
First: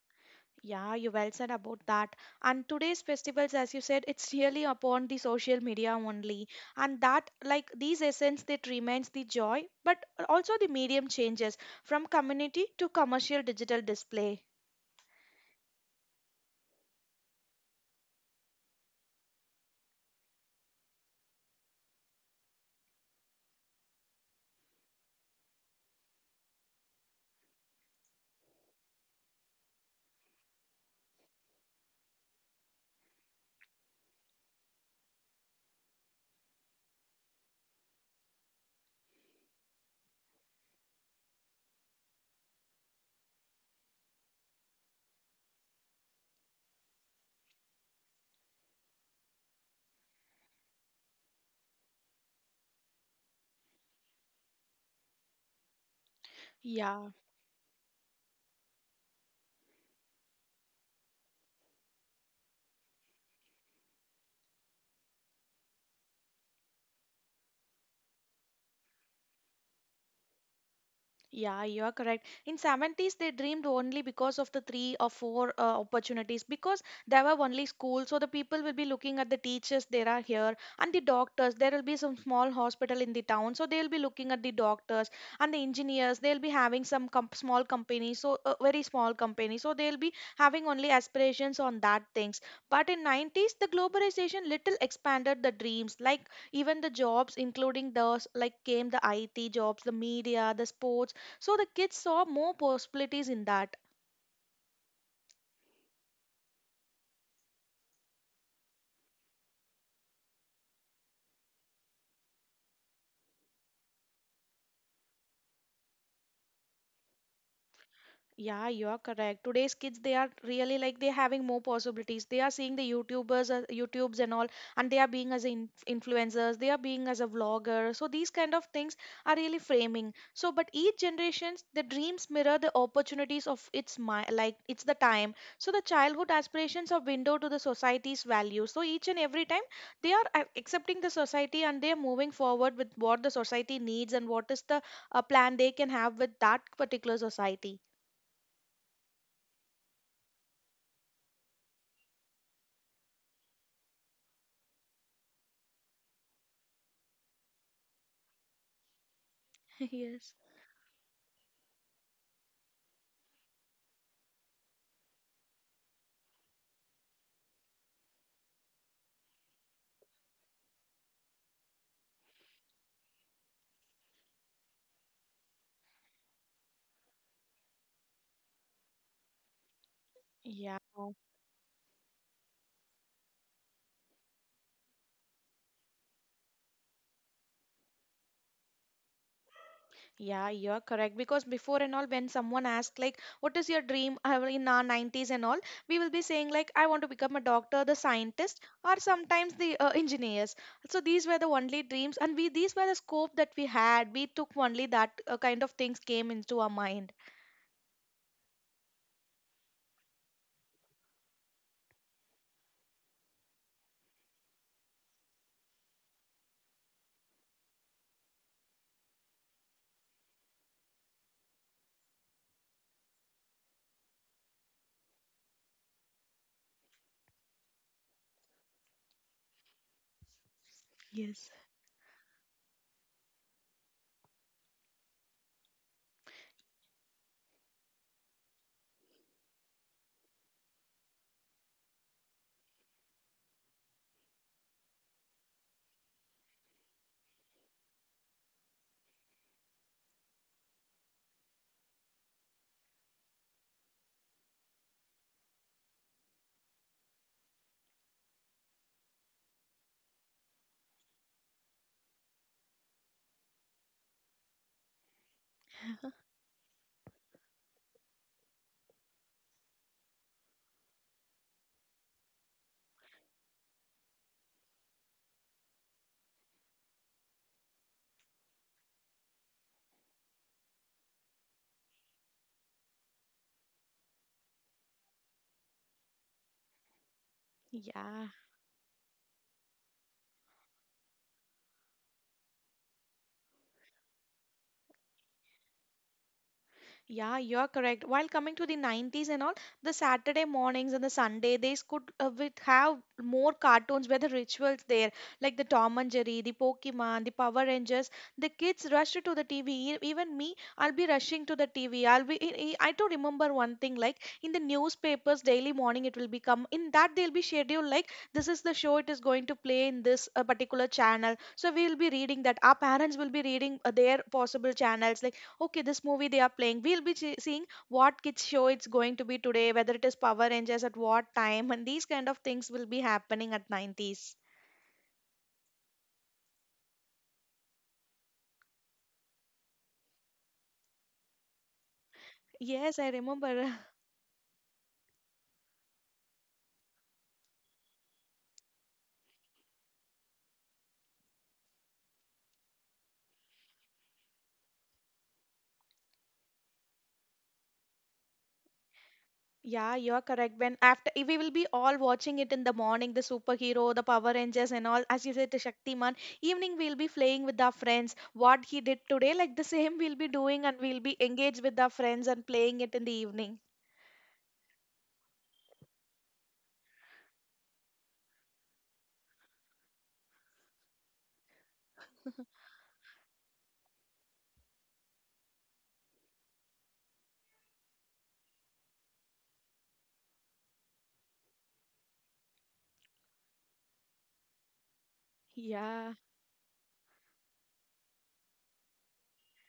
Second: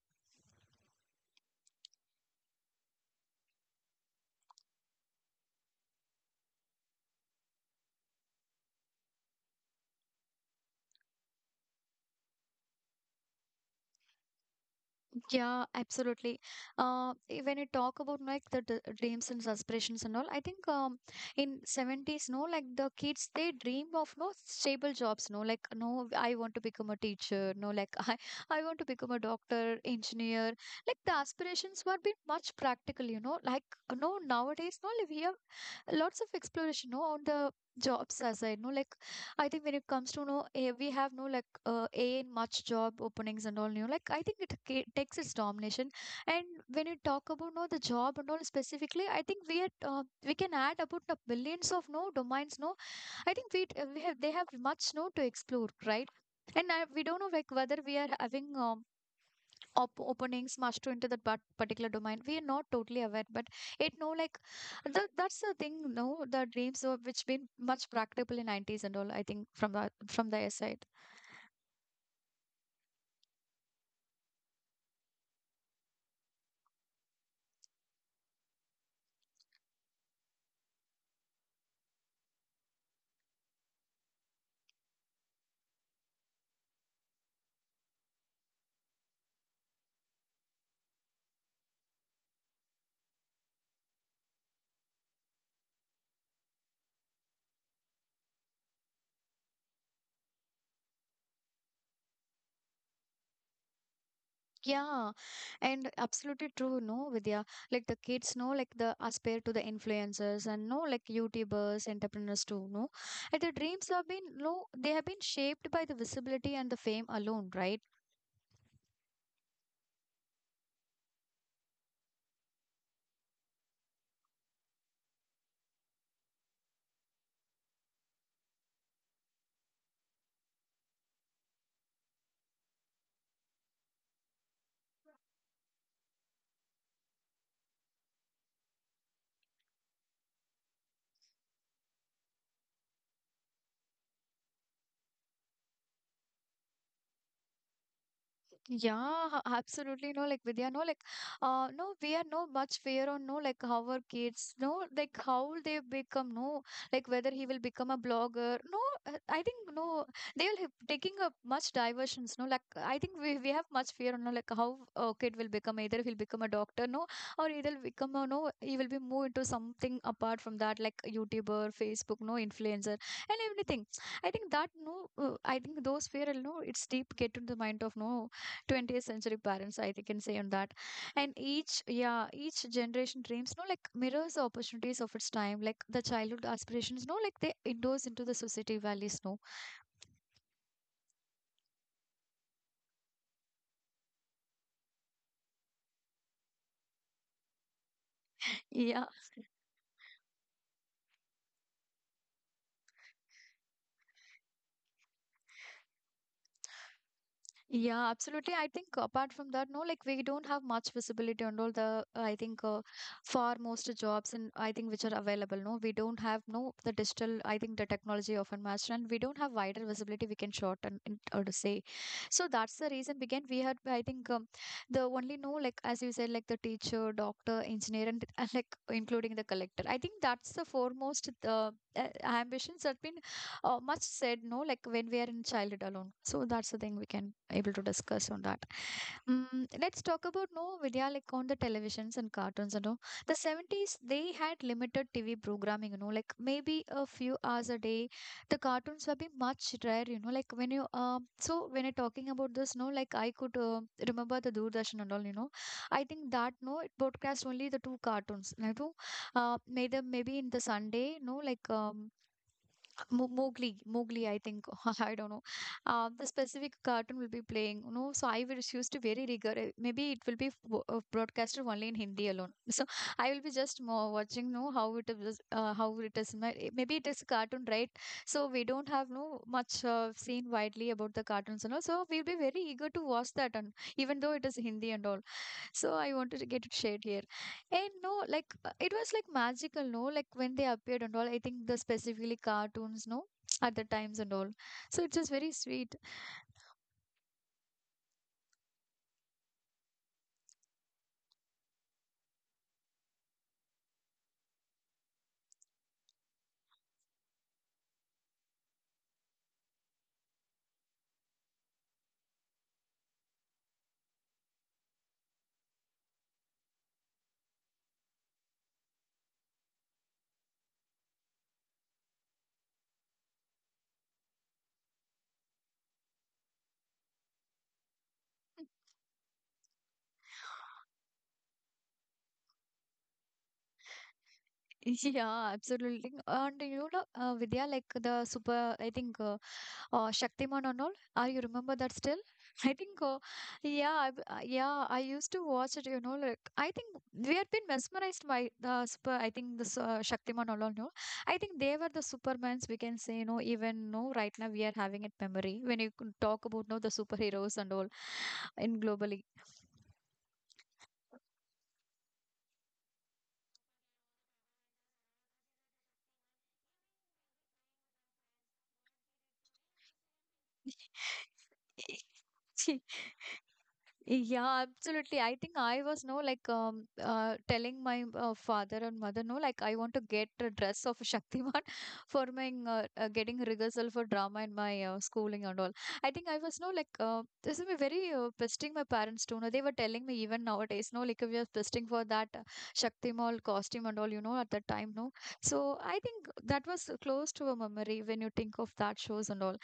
[SPEAKER 2] Yeah, you well said about that. And today's festivals, as you said, it's really upon the social media only. And that, like these essence, that remains the joy, but also the medium changes from community to commercial digital display.
[SPEAKER 1] Yeah, absolutely. When you talk about like the d dreams and aspirations and all, I think in 70s, no, like the kids, they dream of no stable jobs, no, like, no, I want to become a teacher, no, like I, want to become a doctor, engineer. Like the aspirations were been much practical, you know, like, no, nowadays, no, like, we have lots of exploration, no, on the jobs as I know. Like I think when it comes to no, we have no like a in much job openings and all. You know, like I think it takes its domination. And when you talk about no the job and all specifically, I think we had we can add about the billions of no domains. No, I think we, we have, they have much no to explore, right? And I, we
[SPEAKER 2] Yeah.
[SPEAKER 1] don't know like whether we are having openings much to into that particular domain we are not totally aware, but it no like the, that's the thing, no, the dreams of which been much practicable in 90s and all. I think from the from their side,
[SPEAKER 2] Yeah, you are correct. In 70s, they dreamed only because of the three or four opportunities because there were only schools. So the people will be looking at the teachers there are here and the doctors. There will be some small hospital in the town. So they'll be looking at the doctors and the engineers. They'll be having some com small company. So very small company. So they'll be having only aspirations on that things. But in 90s, the globalization little expanded the dreams. Like even the jobs, including those like came the IT jobs, the media, the sports, so the kids saw more possibilities in that.
[SPEAKER 1] yeah. And absolutely true, no, Vidya. Like the kids know like the aspire to the influencers and no like YouTubers, entrepreneurs too, no, and the dreams have been no, they have been shaped by the visibility and the fame alone, right?
[SPEAKER 2] Yeah, you are correct. Today's kids, they are really like they're having more possibilities. They are seeing the YouTubers, YouTubes and all, and they are being as in influencers, they are being as a vlogger. So these kind of things are really framing. So, but each generations, the dreams mirror the opportunities of its mind, like it's the time. So the childhood aspirations are window to the society's values. So each and every time they are accepting the society and they are moving forward with what the society needs and what is the plan they can have with that particular society.
[SPEAKER 1] Yeah, absolutely. No, like Vidya, no, like, no, we are no much fear on no, like how our kids, no, like how they become, no, like whether he will become a blogger, no, I think no,
[SPEAKER 2] Yes.
[SPEAKER 1] they will have taking up much diversions. No, like I think we have much fear on no, like how a kid will become, either he'll become a doctor, no, or either become a no, he will be more into something apart from that, like YouTuber, Facebook, no, influencer, and everything. I think that no, I think those fear, no, it's deep get into the mind of no. 20th century parents I think can say on that.
[SPEAKER 2] Yeah,
[SPEAKER 1] And each, yeah, each generation dreams no like mirrors the opportunities of its time. Like the childhood aspirations, no like, they indoors into the society values, no.
[SPEAKER 2] yeah, you're correct. Because before and all, when someone asks like, "What is your dream?" I in our nineties and all, we will be saying like, "I want to become a doctor, the scientist, or
[SPEAKER 1] Yeah.
[SPEAKER 2] sometimes the engineers." So these were the only dreams, and we these were the scope that we had. We took only that kind of things came into our mind.
[SPEAKER 1] Yeah, absolutely. I think apart from that, no, like we don't have much visibility on all the, I think, far most jobs and I think which are available. No, we don't have no the digital. I think the technology often matched, and we don't have wider visibility, we can shorten it or to say. So that's the reason. Again, we had, I think the only no like, as you said, like the teacher, doctor, engineer, and and like including the collector. I think that's the foremost
[SPEAKER 2] Yes.
[SPEAKER 1] ambitions that been much said no like when we are in childhood alone. So that's the thing we can able to discuss on that. Mm, let's talk about no, Vidya, like on the televisions and cartoons and all. The 70s, they had limited TV programming, you know, like maybe a few hours a day. The cartoons were being much rare, you know, like when you so when you're talking about this, no like, I could remember the Doordarshan and all, you know. I think that no, it broadcast only the two cartoons, you know, maybe in the Sunday, no like, Mowgli, I think I don't know. The specific cartoon will be playing, you know. So I will choose to very rigor. Uh, maybe it will be broadcasted only in Hindi alone. So I will be just more watching, you know, how it is, how it is. Maybe it is cartoon, right? So we don't have no much seen widely about the cartoons and all. So we'll be very eager to watch that, and even though it is Hindi and all. So I wanted to get it shared here. And no,
[SPEAKER 2] Yeah.
[SPEAKER 1] like it was like magical, no? Like when they appeared and all, I think the specifically cartoons, no? At the times and all. So it's just very sweet.
[SPEAKER 2] Yeah, you're correct. While coming to the 90s and all, the Saturday mornings and the Sunday, they could with have more cartoons where the rituals there, like the Tom and Jerry, the Pokemon, the Power Rangers. The kids rushed to the TV. Even me, I'll be rushing to the TV. I'll be. I do remember one thing, like in the newspapers, daily morning it will become. In that they'll be scheduled like, this is the show it is going to play in this particular channel. So we'll be reading that. Our parents will be reading their possible channels. Like, okay, this movie they are playing, we'll be seeing what kids show it's going to be today, whether it is Power Rangers at what time, and these kind of things will be happening at 90s.
[SPEAKER 1] Yeah, absolutely. And you know, Vidya, like the super, I think Shaktiman and all. Are you remember that still? I
[SPEAKER 2] Yes,
[SPEAKER 1] think,
[SPEAKER 2] I remember.
[SPEAKER 1] yeah, I yeah, I used to watch it. You know, like I think we had been mesmerized by the super. I think this Shaktiman and all, no, I think they were the Supermans, we can say, you know. Even no, right now we are having it memory when you could talk about no the superheroes and all in globally.
[SPEAKER 2] Yeah, you're correct. When after we will be all watching it in the morning the superhero, the Power Rangers and all, as you said, the Shaktiman, evening we'll be playing with our friends what he did today, like the same we'll be doing, and we'll be engaged with our friends and playing it in the evening.
[SPEAKER 1] Yeah, absolutely. I think I was no like telling my father and mother, no, like I want to get a dress of Shaktiman for my getting rehearsal for drama in my schooling and all. I think I was no like this is very pestering my parents too, no. They were telling me even nowadays, no like, we are pestering for that Shaktimal costume and all, you know, at that time, no. So I
[SPEAKER 2] Yeah.
[SPEAKER 1] think that was close to a memory when you think of that shows and all.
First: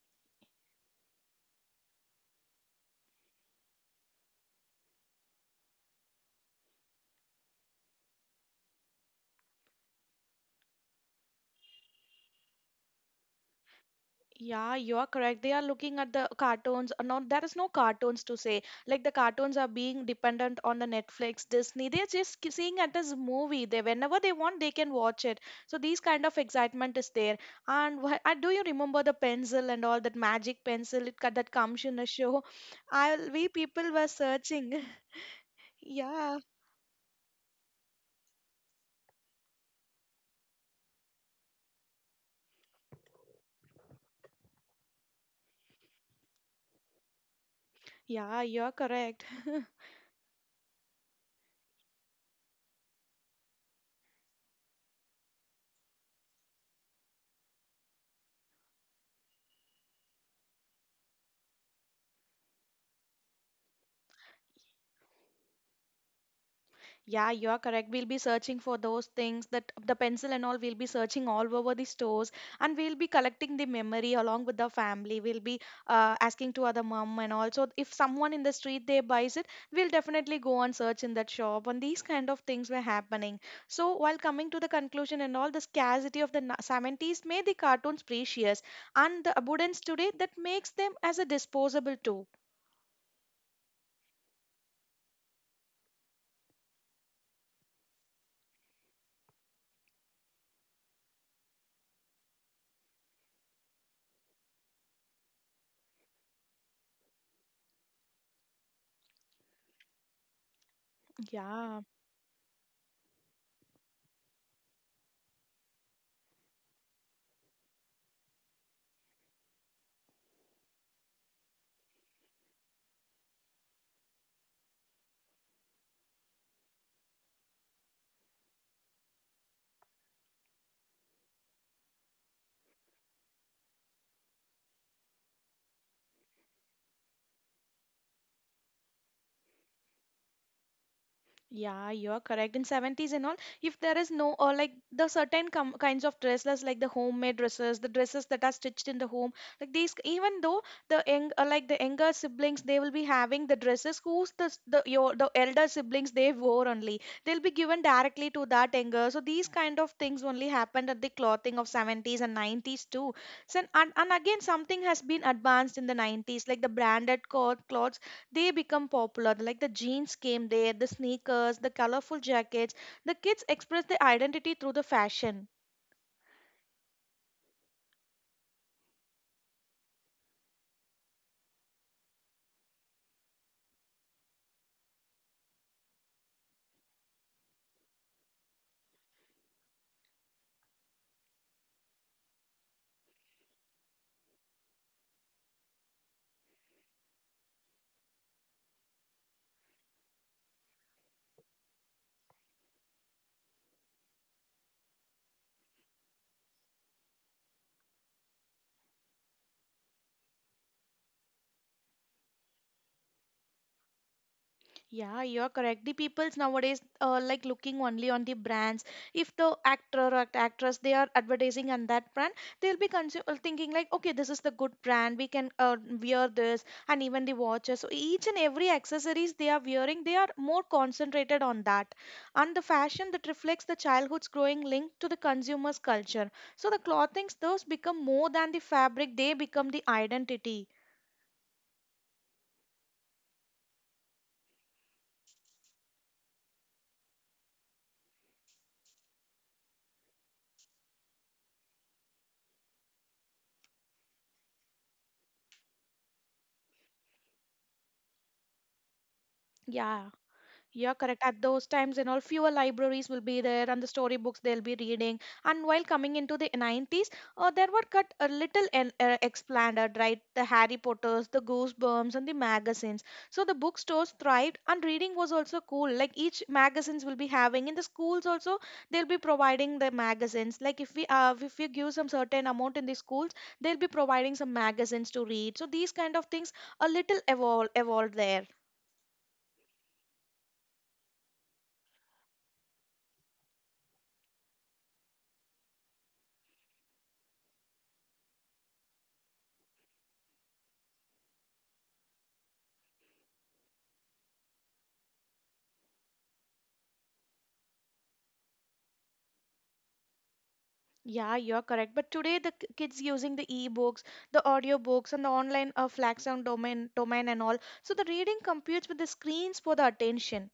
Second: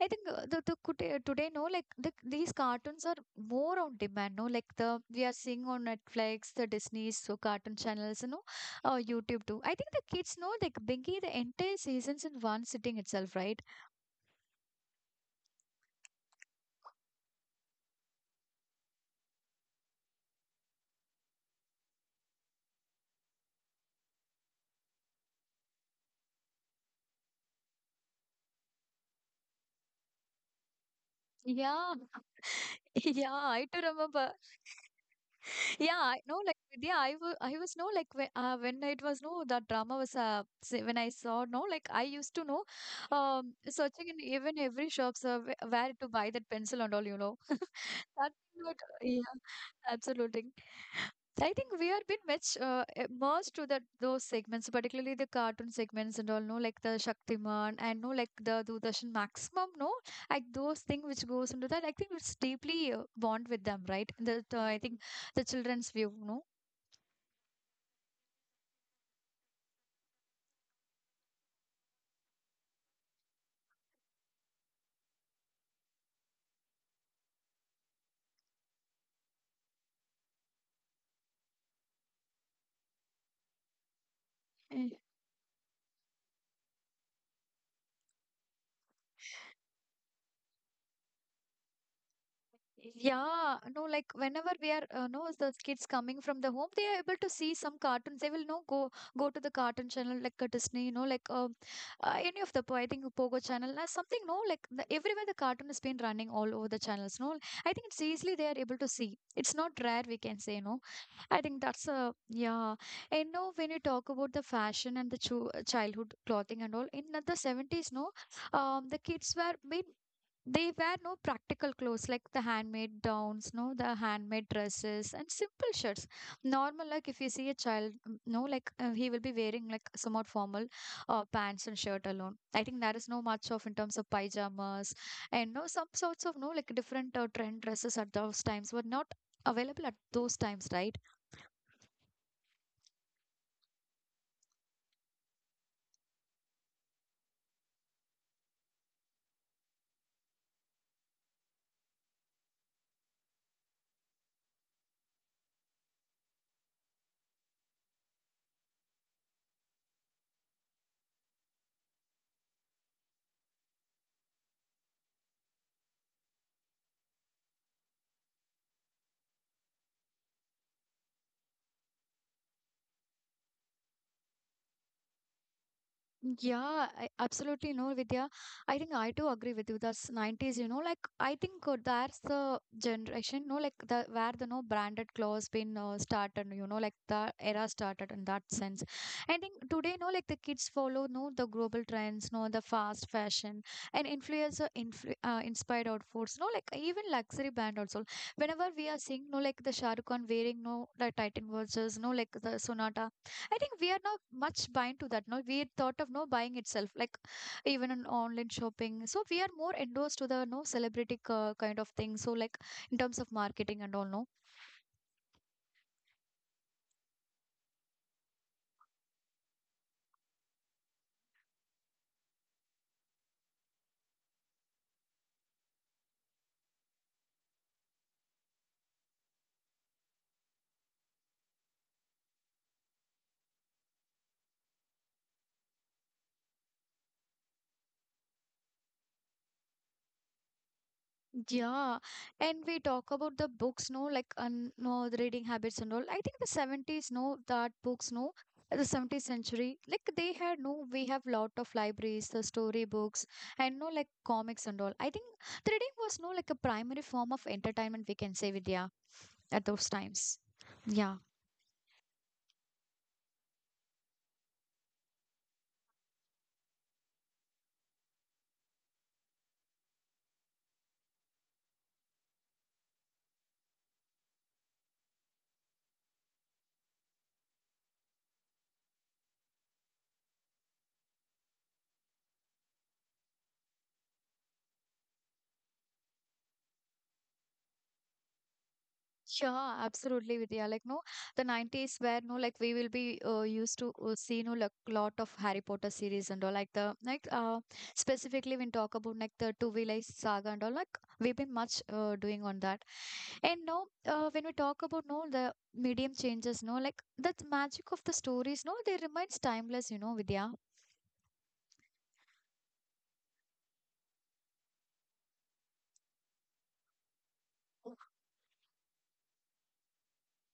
[SPEAKER 1] I think the today, today, no like, the, these cartoons are more on demand, no like, the we are seeing on Netflix, the Disney, so cartoon channels, you know, YouTube too. I think the kids know like Binky the entire seasons in one sitting itself, right?
[SPEAKER 2] Yeah, you are correct. They are looking at the cartoons. No, there is no cartoons to say. Like the cartoons are being dependent on the Netflix, Disney. They're just seeing it as movie. They whenever they want, they can watch it. So these kind of excitement is there. And do you remember the pencil and all, that magic pencil it, that comes
[SPEAKER 1] Yeah,
[SPEAKER 2] in a show? I
[SPEAKER 1] yeah,
[SPEAKER 2] we
[SPEAKER 1] I do
[SPEAKER 2] people were
[SPEAKER 1] remember.
[SPEAKER 2] searching.
[SPEAKER 1] Yeah, I know,
[SPEAKER 2] Yeah,
[SPEAKER 1] like, yeah, I I was no like when it was no that drama was when I saw, no like, I used to know searching in even every shops, where to buy that pencil and all, you know.
[SPEAKER 2] yeah, you
[SPEAKER 1] Starting
[SPEAKER 2] are
[SPEAKER 1] note,
[SPEAKER 2] correct.
[SPEAKER 1] yeah, absolutely. I think we have been much immersed to that those segments, particularly the cartoon segments and all, no, like the Shaktiman and no, like the Doordarshan maximum, no, like those things which goes into that. I think it's deeply bond with them, right? That I think the children's view, no.
[SPEAKER 2] Yeah, you are correct. We'll be searching for those things, that the pencil and all. We'll be searching all over the stores, and we'll be collecting the memory along with the family. We'll be asking to other mom and also if someone in the street they buys it, we'll definitely go and search in that shop. And these kind of things were happening. So while coming to the conclusion and all, the scarcity of the 70s made the cartoons precious and the abundance today that makes them as a disposable too.
[SPEAKER 1] Yeah, no, like whenever we are, no, the kids coming from the home, they are able to see some cartoons. They will no go to the cartoon channel like Disney, you know, like any of the I think Pogo channel, something. No, like the, everywhere the cartoon has been running all over the channels. No, I think it's easily they are able to see. It's not rare, we can say, no. I think
[SPEAKER 2] Yeah.
[SPEAKER 1] that's a yeah. And no, when you talk about the fashion and the childhood clothing and all in the 70s, no, the kids were made, they wear no practical clothes like the handmade gowns, no, the handmade dresses and simple shirts. Normal, like if you see a child, mm, no, like he will be wearing like somewhat formal pants and shirt alone. I think there is no much of in terms of pyjamas and no some sorts of no like different trend dresses at those times, were not available at those times, right?
[SPEAKER 2] Yeah, you're correct. In 70s and all, if there is no or like the certain com kinds of dresses, like the homemade dresses, the dresses that are stitched in the home, like these, even though the young, like the younger siblings, they will be having the dresses who's the the your the elder siblings they wore only. They'll be given directly to that younger. So these kind of things only happened at the clothing of 70s and 90s too. So and again something has been advanced in the 90s, like the branded cloth clothes they become popular. Like the jeans came there, the sneakers, the colorful jackets. The kids express their identity through the fashion.
[SPEAKER 1] Yeah, I absolutely no, Vidya. I think I do agree with you. That's 90s, you know, like I think that's the generation, no, like the where the no branded clothes been started, you know, like the era started in that sense. I think today, no, like the kids follow no the global trends, no the fast fashion and influencer influ inspired outfits, no, like even luxury brand also. Whenever we are seeing, no, like the Shah Rukh Khan wearing no the Titan watches, no, like the Sonata. I think we are not much bind to that. No, we thought of no buying itself, like even in online shopping. So we are more endorsed to the no celebrity kind of thing. So like in terms of marketing and all, no.
[SPEAKER 2] Yeah, you're correct. The peoples nowadays like looking only on the brands. If the actor or actress they are advertising on that brand, they'll be thinking like, okay, this is the good brand. We can wear this, and even the watches. So each and every accessories they are wearing, they are more concentrated on that, and the fashion that reflects the childhood's growing link to the consumer's culture. So the clothings those become more than the fabric; they become the identity.
[SPEAKER 1] Yeah, and we talk about the books, no, like un no the reading habits and all. I think the 70s, no, that books, no, the 70th century, like they had no, we have lot of libraries, the story books, and no, like comics and all. I think the reading was no, like a primary form of entertainment, we can say, Vidya, at those
[SPEAKER 2] Yeah.
[SPEAKER 1] times.
[SPEAKER 2] Yeah,
[SPEAKER 1] Yeah.
[SPEAKER 2] correct. At those times and all, fewer libraries will be there and the storybooks they'll be reading. And while coming into the 90s, there were cut a little and expanded, right? The Harry Potters, the Goosebumps, and the magazines. So the bookstores thrived and reading was also cool. Like each magazines will be having. In the schools also, they'll be providing the magazines. Like if we give some certain amount in the schools, they'll be providing some magazines to read. So these kind of things a little evolved there.
[SPEAKER 1] Sure, absolutely, Vidya. Like, no, the 90s where, no, like, we will be used to see, no, like, lot of Harry Potter series and all, like, like, specifically when talk about, like, the Two Village saga and all, like, we've been much doing on that. And now, when we talk about, no, the medium changes, no, like, the magic of the stories, no, they remains timeless, you know, Vidya.
[SPEAKER 2] Yeah, you're correct. But today the kids using the e-books, the audiobooks, and the online flags on domain and all. So the reading competes with the screens for the attention.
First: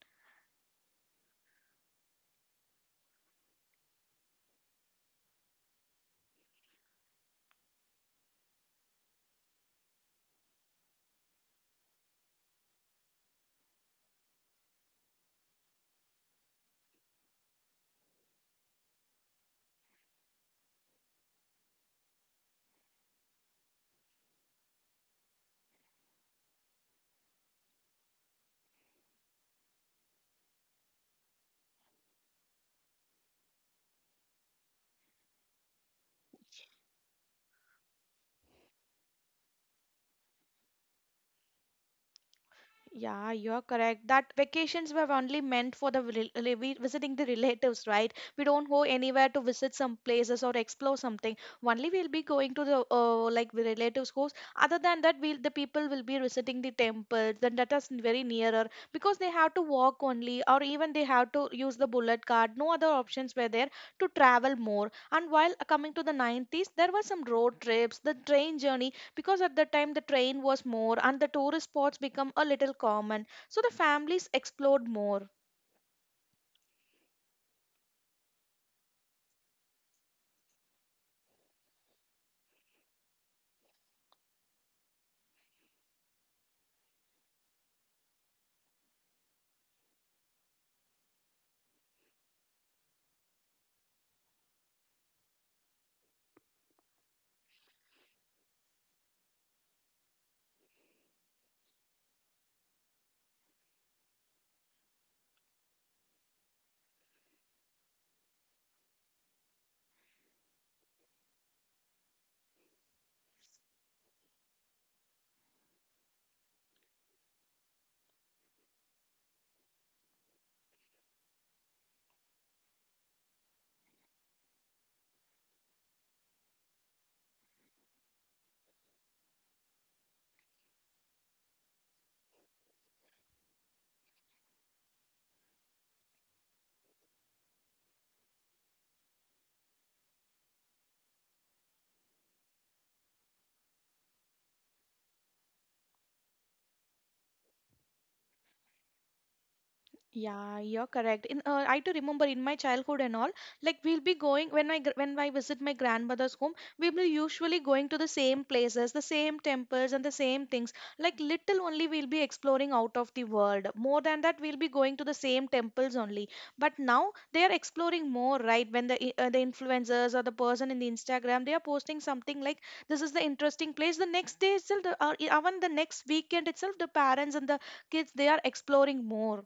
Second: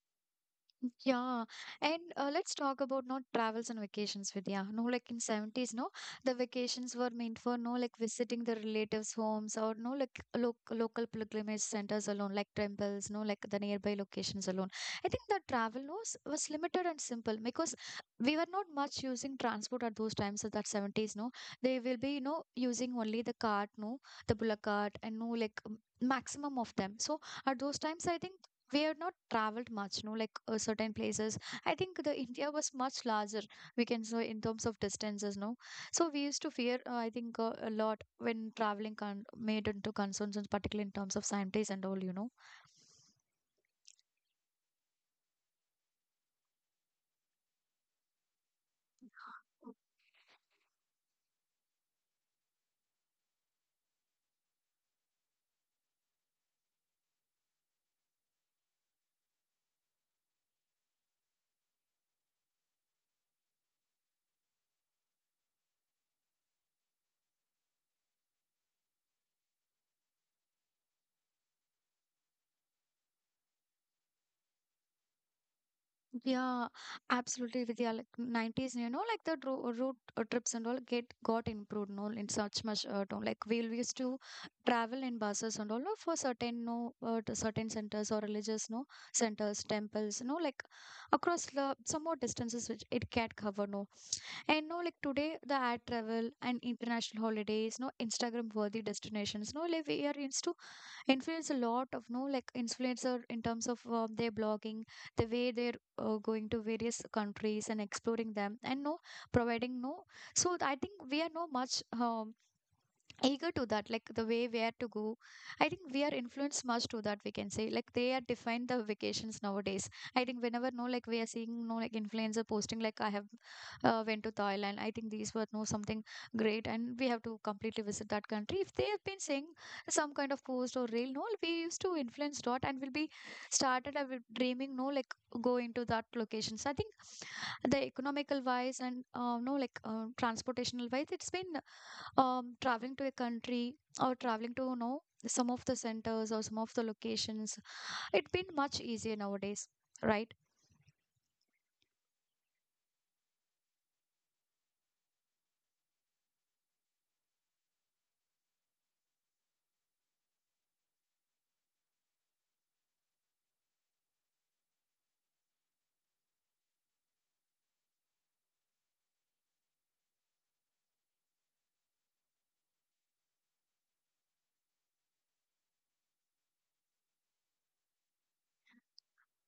[SPEAKER 1] Yeah, and let's talk about not travels and vacations, Vidya. No, like in 70s, no, the vacations were meant for no like visiting the relatives' homes or no like lo local pilgrimage centers alone, like temples, no like the nearby locations alone. I think the travel was limited and simple because we were not much using transport at those times of that 70s, no. They will be, you know, using only the cart, no, the bullock cart and no like maximum of them. So at those times, I think we have not traveled much no like certain places. I think the India was much larger, we can say, in terms of distances, no. So we used to fear, I think a lot when made into concerns, and particularly in terms of scientists and all, you know.
[SPEAKER 2] Yeah, you're correct. That vacations were only meant for the visiting the relatives, right? We don't go anywhere to visit some places or explore something. Only we'll be going to the like the relatives' house. Other than that, we'll the people will be visiting the temples, and that is very nearer because they have to walk only, or even they have to use the bullet card. No other options were there to travel more. And while coming to the 90s, there were some road trips, the train journey because at that time the train was more and the tourist spots become a little common, so the families explored more.
[SPEAKER 1] Yeah, absolutely, Vidya. Like nineties, you know, like the ro road trips and all get got improved, no, in such much town. Like we used to travel in buses and all no, for certain no to certain centers or religious no centers, temples, no, like across the some more distances which it can't cover, no. And no, like today the air travel and international holidays, no Instagram worthy destinations, no, like we are used to influence a lot of no like influencer in terms of their blogging, the way they're going to various countries and exploring them, and no providing no. So I think we are no much eager to that, like the way where to go. I think we are influenced much to that, we can say, like they are defined the vacations nowadays. I think whenever no like we are seeing no like influencer posting like I have went to Thailand. I think these were no something great, and we have to completely visit that country if they have been saying some kind of post or reel, no, we used to influence dot and will be started. I will dreaming no like go into that locations. I think the economical wise and no like transportational wise, it's been traveling to a country, or traveling to, you know, some of the centers or some of the locations, it's been much easier nowadays, right?
[SPEAKER 2] Yeah, you're correct. In I do remember in my childhood and all, like we'll be going when when I visit my grandmother's home, we will usually going to the same places, the same temples, and the same things. Like little only we'll be exploring out of the world. More than that, we'll be going to the same temples only. But now they are exploring more, right? When the influencers or the person in the Instagram, they are posting something like this is the interesting place. The next day itself, or even the next weekend itself, the parents and the kids, they are exploring more.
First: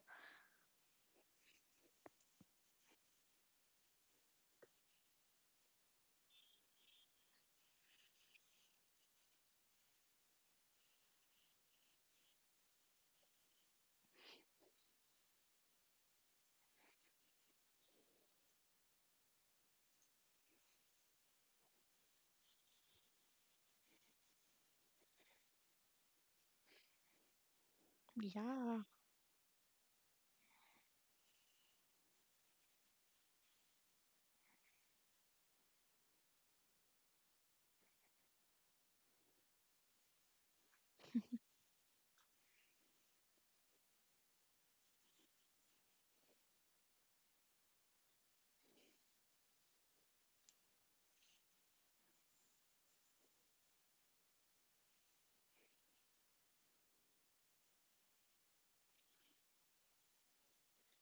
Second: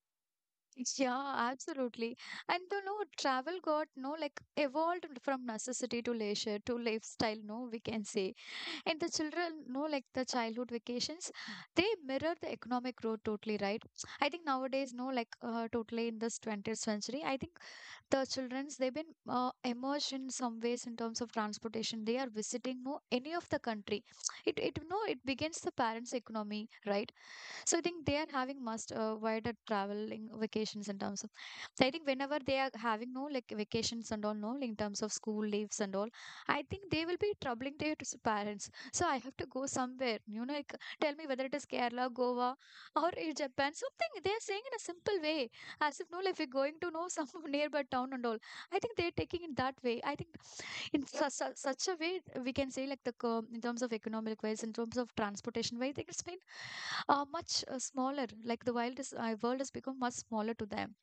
[SPEAKER 1] Yeah, absolutely. And you know, travel got no like evolved from necessity to leisure to lifestyle, no, we can say. And the children no like the childhood vacations, they mirror the economic growth totally, right? I think nowadays no like totally in this 20th century, I think the children's they've been immersed in some ways in terms of transportation. They are visiting no any of the country. It no it begins the parents economy, right? So I think they are having
[SPEAKER 2] Yeah,
[SPEAKER 1] must wider traveling vacations in terms of. So I think whenever they are having no like vacations and all no in terms of school leaves and all, I think they will be troubling their parents. So I have to go somewhere. You know, like tell me whether it is Kerala, Goa, or in Japan. Something they are saying in a simple way, as if no, like we're going to know some nearby town and all. I think they're taking it that way. I think in such a way we can say like in terms of economic wise, in terms of transportation wise, I think it's been are much smaller. Like the wild is, world has become much smaller to them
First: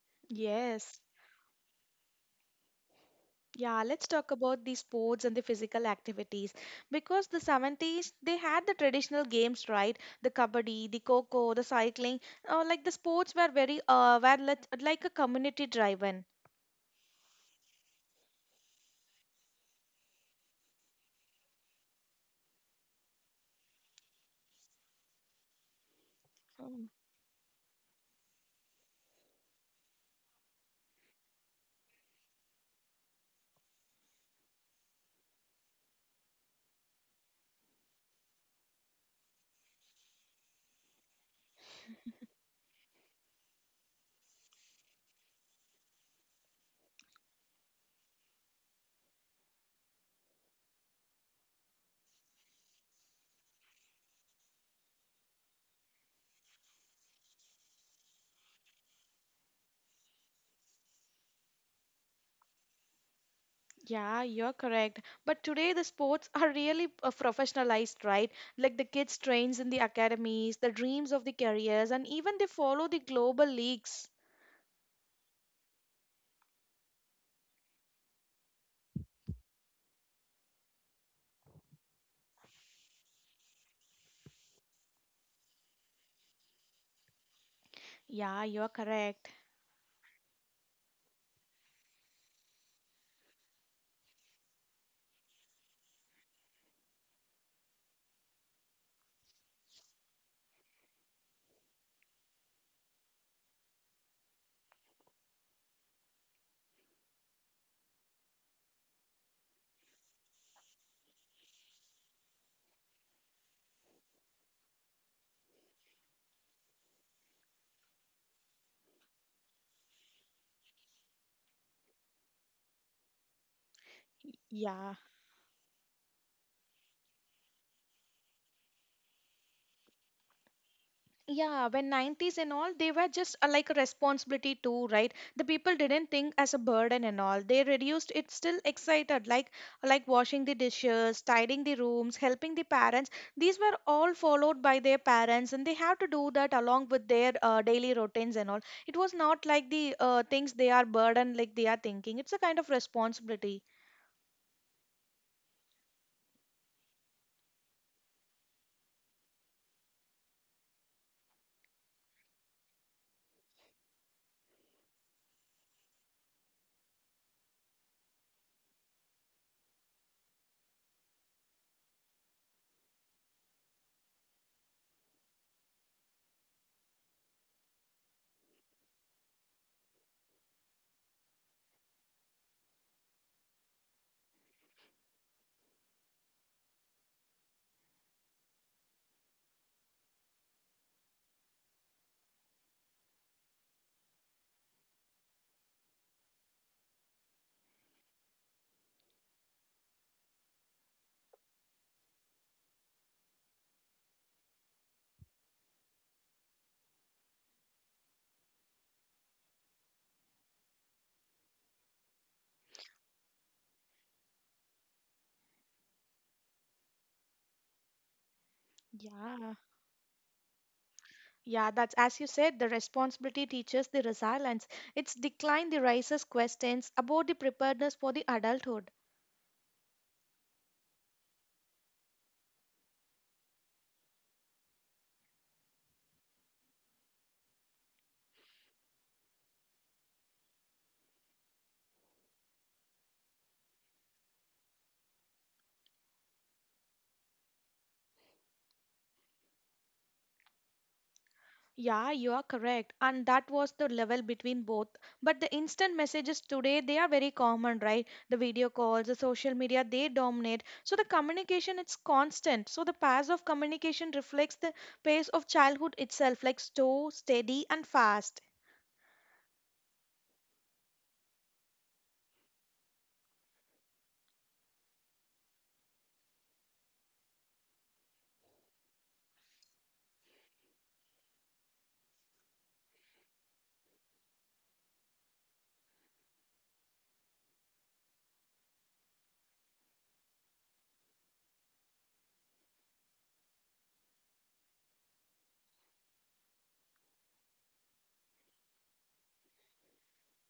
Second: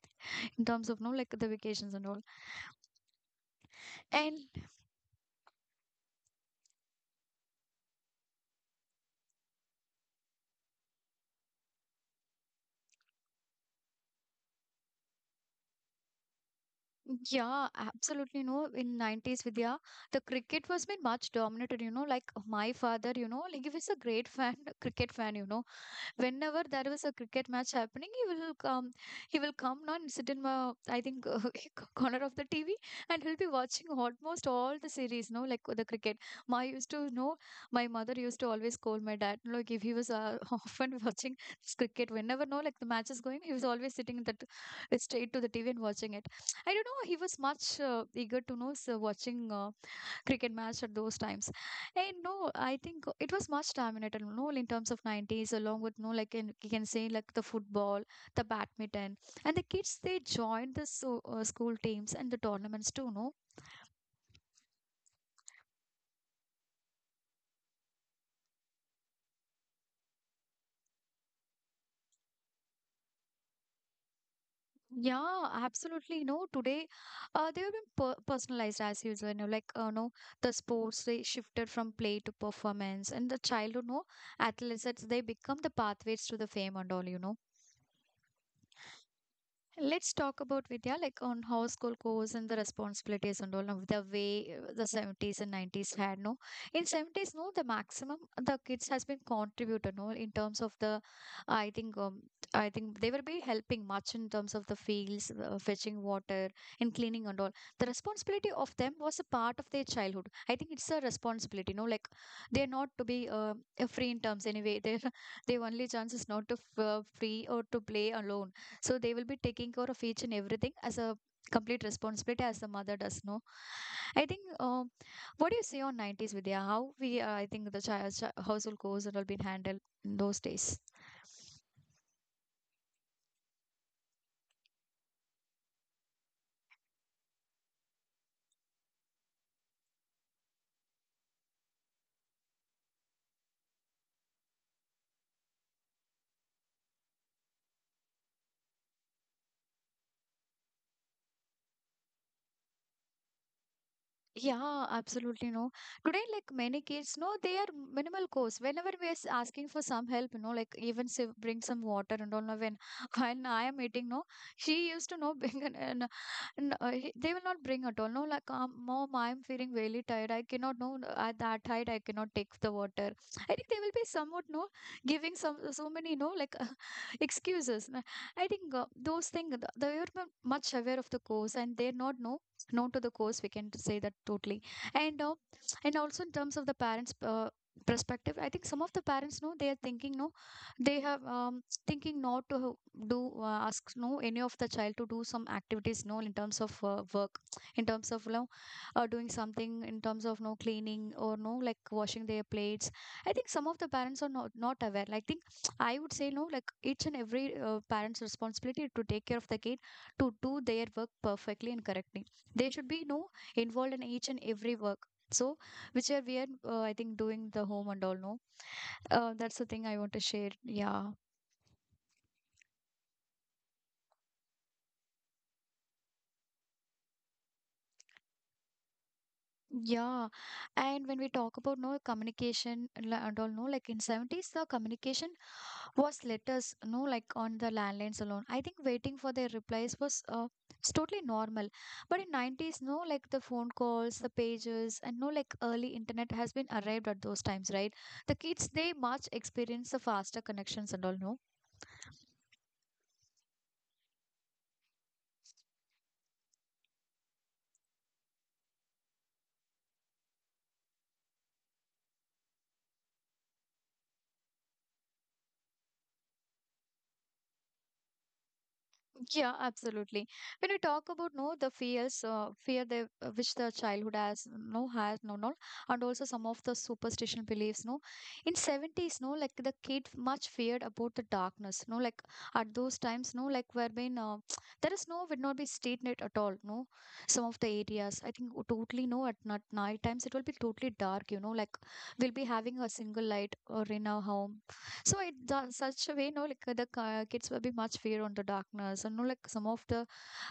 [SPEAKER 1] in terms of
[SPEAKER 2] yes.
[SPEAKER 1] no like the vacations and all.
[SPEAKER 2] Yeah, let's talk
[SPEAKER 1] And
[SPEAKER 2] about the sports and the physical activities. Because the 70s, they had the traditional games, right? The kabaddi, the coco, the cycling. Like the sports were very, like a community driven.
[SPEAKER 1] yeah, absolutely no. In nineties, Vidya, the cricket was been much dominated. You know, like my father, you know, like he was a great fan, cricket fan. You know, whenever there
[SPEAKER 2] Mm.
[SPEAKER 1] is a cricket match happening, he will come. He will come now and sit in my, I think, corner of the TV, and he'll be watching almost all the series. No, like the cricket. My used to know. My mother used to always call my dad. No, Like if he was often watching this cricket, whenever no, like the match is going, he was always sitting in that straight to the TV and watching it. I don't know. He was much eager to know so watching. Cricket match at those times. And no, I think it was much dominated. No, in terms of 90s, along with, no, like in, you can say, like the football, the badminton. And the kids, they joined the school teams and the tournaments too, no?
[SPEAKER 2] Yeah, you're correct. But today the sports are really professionalized, right? Like the kids trains in the academies, the dreams of the careers, and even they follow the global leagues.
[SPEAKER 1] Yeah, absolutely. No, today they have been personalized as usual. You know, like no, the sports they shifted from play to performance, and the childhood, no, athletes they become the pathways to the fame and all. You know,
[SPEAKER 2] Yeah, you're correct.
[SPEAKER 1] let's talk about Vidya, like on how school goes and the responsibilities and all now the way the 70s and 90s had. No, in 70s, no, the maximum the kids has been contributed. No, in terms of the, I think, um, I think they will be helping much in terms of the fields, fetching water and cleaning and all. The responsibility of them was a part of their childhood. I think it's a responsibility. No, like they're not to be free in terms anyway. They their only chance is not to free or to play alone, so they will be taking care of each and everything as a complete responsibility as the mother does know. I think
[SPEAKER 2] Yeah.
[SPEAKER 1] what do you say on 90s Vidya? How we I think the child household chores and all been handled in those days.
[SPEAKER 2] Yeah, when 90s and all, they were just like a responsibility too, right? The people didn't think as a burden and all. They reduced it still excited, like washing the dishes, tidying the rooms, helping the parents. These were all followed by their parents, and they have to do that along with their daily routines and all. It was not like the things they are burden like they are thinking. It's a kind of responsibility.
[SPEAKER 1] Yeah, absolutely. No, today, like many kids, no, they are minimal course. Whenever we are asking for some help, you know, like even say bring some water and all. No, when when I am eating, no, she used to know bring an he- they will not bring at all. No, like mom, I am feeling really tired. I cannot no no, at that height. I cannot take the water. I think they will be somewhat no giving some so many no like excuses. No, I think those things they are much aware of the course, and they're not no no, to the course we can say that totally. And and also in terms of the parents perspective, I think some of the parents know they are thinking no they have thinking not to do ask no any of the child to do some activities no in terms of work, in terms of you know, doing something in terms of no cleaning or no like washing their plates. I think some of the parents are not aware, like I think I would say no like each and every parents responsibility to take care of the kid to do their work perfectly and correctly. They should be, you know, involved in each and every work, so which are we are I think doing the home and all, no
[SPEAKER 2] Yeah.
[SPEAKER 1] that's the thing I want to share. Yeah.
[SPEAKER 2] Yeah, that's as you said, the responsibility teaches the resilience. Its decline the raises questions about the preparedness for the adulthood.
[SPEAKER 1] Yeah, and when we talk about no and all, no, like in 70s, the communication was letters, no, like on the landlines alone. I think waiting for their replies was it's totally normal. But in 90s, no, like the phone calls, the pages, and no, like early internet has been arrived at those times, right? The kids, they much experience the faster connections and all, no.
[SPEAKER 2] Yeah, you are correct. And that was the level between both. But the instant messages today, they are very common, right? The video calls, the social media, they dominate. So the communication, it's constant. So the pace of communication reflects the pace of childhood itself, like slow, steady, and fast.
[SPEAKER 1] Yeah, absolutely. When we talk about no the fears, fear they which the childhood has no no, and also some of the superstition beliefs. No, in seventies, no like the kid much feared about the darkness. No, like at those times, no like where been there is no would not be street light at all. No, some of the areas I think totally no at night, night times it will be totally dark. You know, like we'll be having a single light or in our home so it done such a way, no, like the kids will be much fear on the darkness, and no, like some of the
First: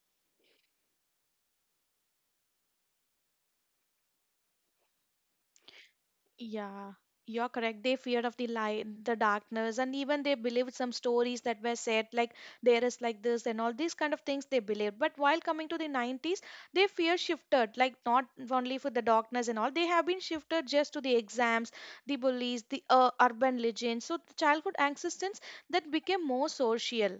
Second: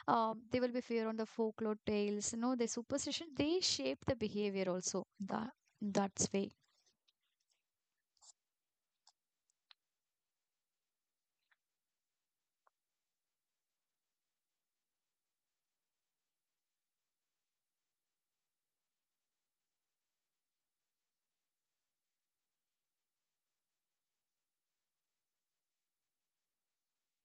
[SPEAKER 1] they will be fear on the folklore tales, you know, the superstition. They shape the behavior also. That that's way.
[SPEAKER 2] Yeah, you're correct. They feared of the light, the darkness, and even they believed some stories that were said, like there is like this and all these kind of things they believed. But while coming to the 90s, their fear shifted, like not only for the darkness and all, they have been shifted just to the exams, the bullies, the urban legends. So the childhood existence that became more social.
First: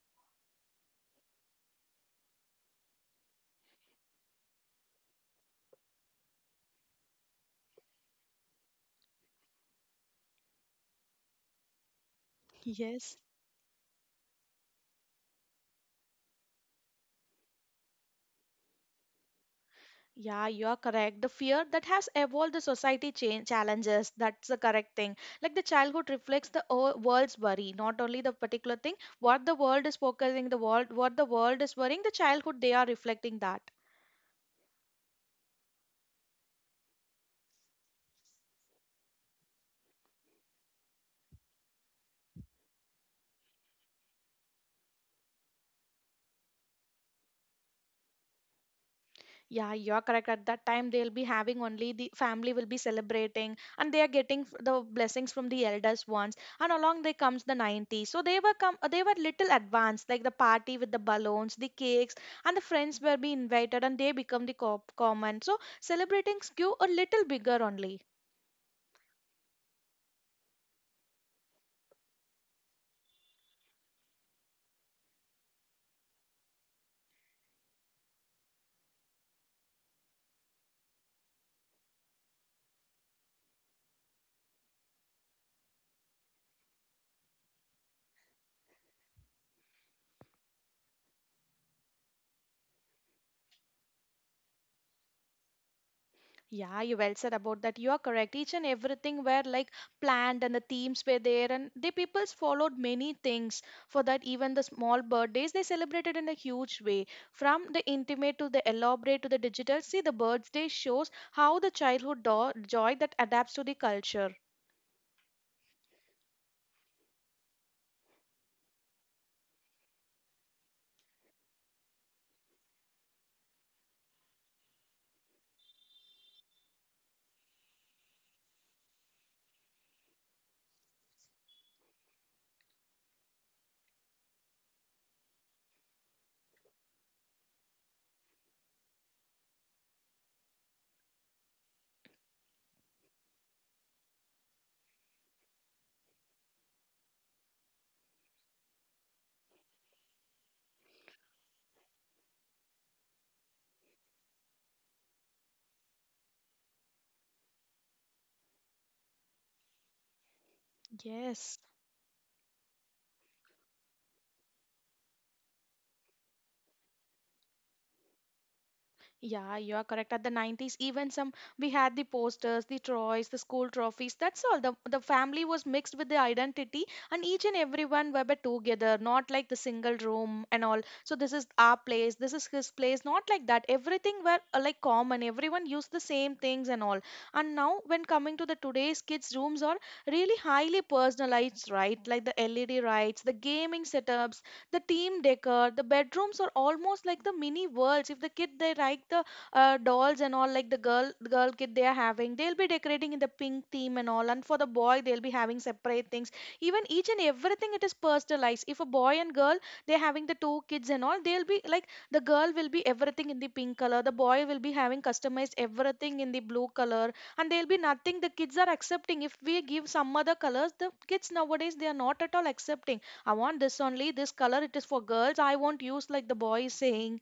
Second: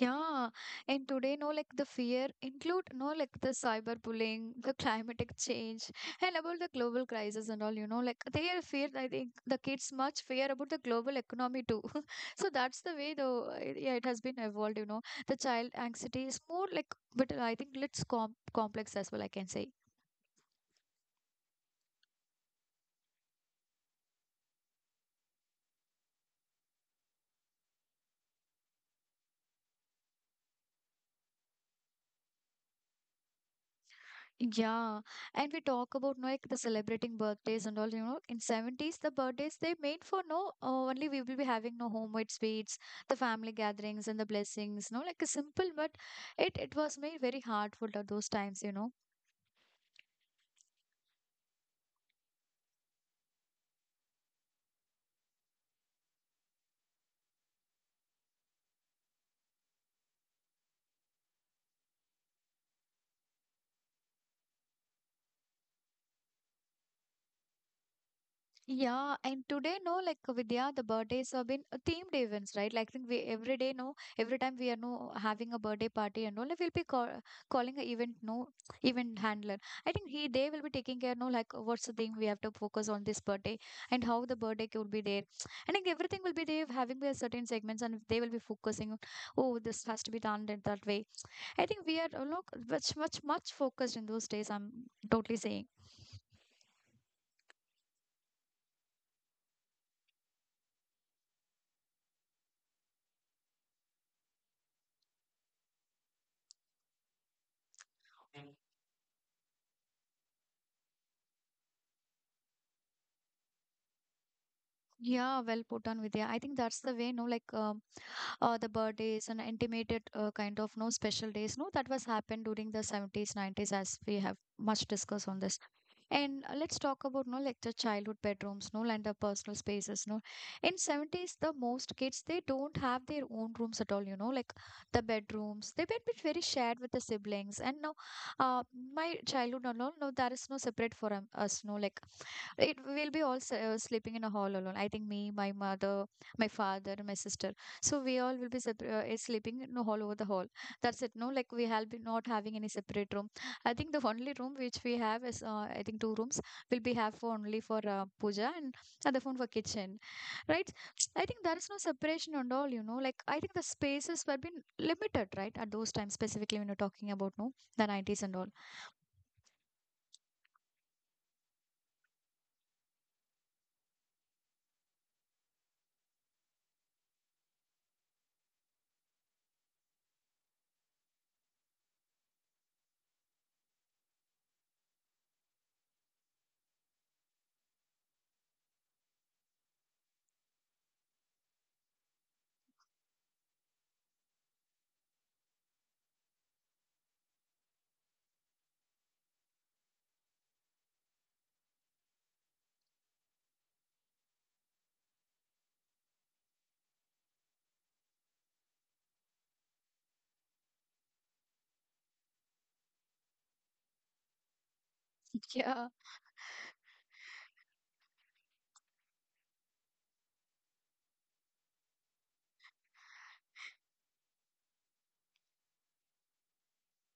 [SPEAKER 1] Yeah, and today, no, like the fear include, no, like the cyberbullying, the climatic change, and about the global crisis and all, you know, like they are fear, I think the kids much fear about the global economy too. So that's the
[SPEAKER 2] Yes.
[SPEAKER 1] way though, yeah, it has been evolved, you know, the child anxiety is more like, but I think it's complex as well, I can say.
[SPEAKER 2] Yeah, you are correct. The fear that has evolved the society change challenges. That's the correct thing. Like the childhood reflects the world's worry, not only the particular thing. What the world is focusing, what the world is worrying, the childhood they are reflecting that.
[SPEAKER 1] Yeah, and we talk about like the celebrating birthdays and all. You know, in seventies, the birthdays they made for no only we will be having no homemade sweets, the family gatherings and the blessings. No, like a simple, but it was made very hard for those times. You know,
[SPEAKER 2] Yeah, you're correct. At that time, they'll be having only the family will be celebrating and they are getting the blessings from the elders ones. And along they comes the 90s. So they were little advanced, like the party with the balloons, the cakes, and the friends were be invited and they become the co common. So celebrating skew a little bigger only.
[SPEAKER 1] yeah, and today, no, like Vidya, the birthdays have been themed events, right? Like, think we every day, no, every time we are no having a birthday party and all, like, calling an event, no, event handler. I think he they will be taking care, no, like what's the thing we have to focus on this birthday and how the birthday could be there. I think everything will be there, having their certain segments, and they will be focusing on, oh, this has to be done in that way. I think we are look much focused in those days. I'm totally saying.
[SPEAKER 2] Yeah, you well said about that. You are correct. Each and everything were like planned and the themes were there and the peoples followed many things for that, even the small birthdays they celebrated in a huge way. From the intimate to the elaborate to the digital, see the birthday shows how the joy that adapts to the culture.
[SPEAKER 1] Yeah, well put on, Vidya. I think that's the way, no, like. The birthdays and intimated kind of no special days no that was happened during the 70s 90s as we have much discussed on this and let's talk about no like the childhood bedrooms no and the personal spaces no in 70s the most kids they don't have their own rooms at all, you know, like the bedrooms they were bit very shared with the siblings and now uh, my childhood and all no there is no separate for us no like it will be all sleeping in a hall alone. I think me, my mother, my father, my sister. So we all will be is sleeping in a hall over the hall. That's it. No, like we have been not having any separate room. I think the only room which we have is I think two rooms will be have for only for puja and other one for kitchen, right? I think
[SPEAKER 2] Yes.
[SPEAKER 1] there is no separation and all. You know, like I think the spaces were been limited, right? At those times specifically when you're talking about no the 90s and all.
[SPEAKER 2] Yeah, you are correct. At the 90s, even some we had the posters, the toys, the school trophies. That's all. The family was mixed with the identity, and each and everyone were but together, not like the single room and all. So this is our place, this is his place, not like that. Everything were like common. Everyone used the same things and all. And now, when coming to the today's kids' rooms, are really highly personalized, right? Like the LED lights, the gaming setups, the team decor, the bedrooms are almost like the mini worlds. If the kid they like the dolls and all, like the girl kid they are having, they'll be decorating in the pink theme and all, and for the boy they'll be having separate things. Even each and everything it is personalized. If a boy and girl they're having the two kids and all, they'll be like the girl will be everything in the pink color, the boy will be having customized
[SPEAKER 1] Yeah,
[SPEAKER 2] everything in the blue color, and there'll be nothing the kids are accepting. If we give some other colors, the kids nowadays they are not at all accepting. I want this only. This color, it is for girls. I won't use, like the boy is saying.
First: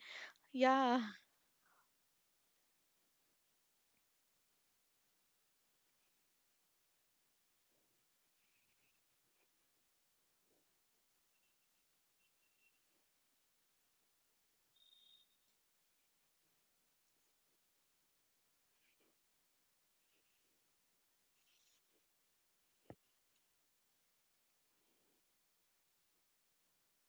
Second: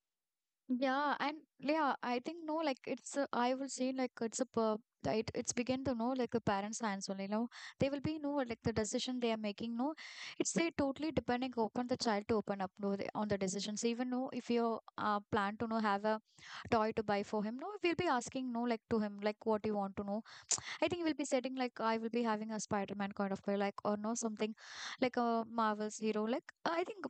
[SPEAKER 2] Yeah,
[SPEAKER 1] yeah, and yeah, I think no, like I will say like it's a it, it's begin to know like a parents' hands only. No, they will be no like the decision they are making. No, it's they totally depending upon the child to open up no, on the decisions. Even no, if you plan to no have a toy to buy for him, no, we'll be asking no like to him like what you want to know. I think we'll be setting like I will be having a Spider-Man kind of toy, like or no something like a Marvel's hero. Like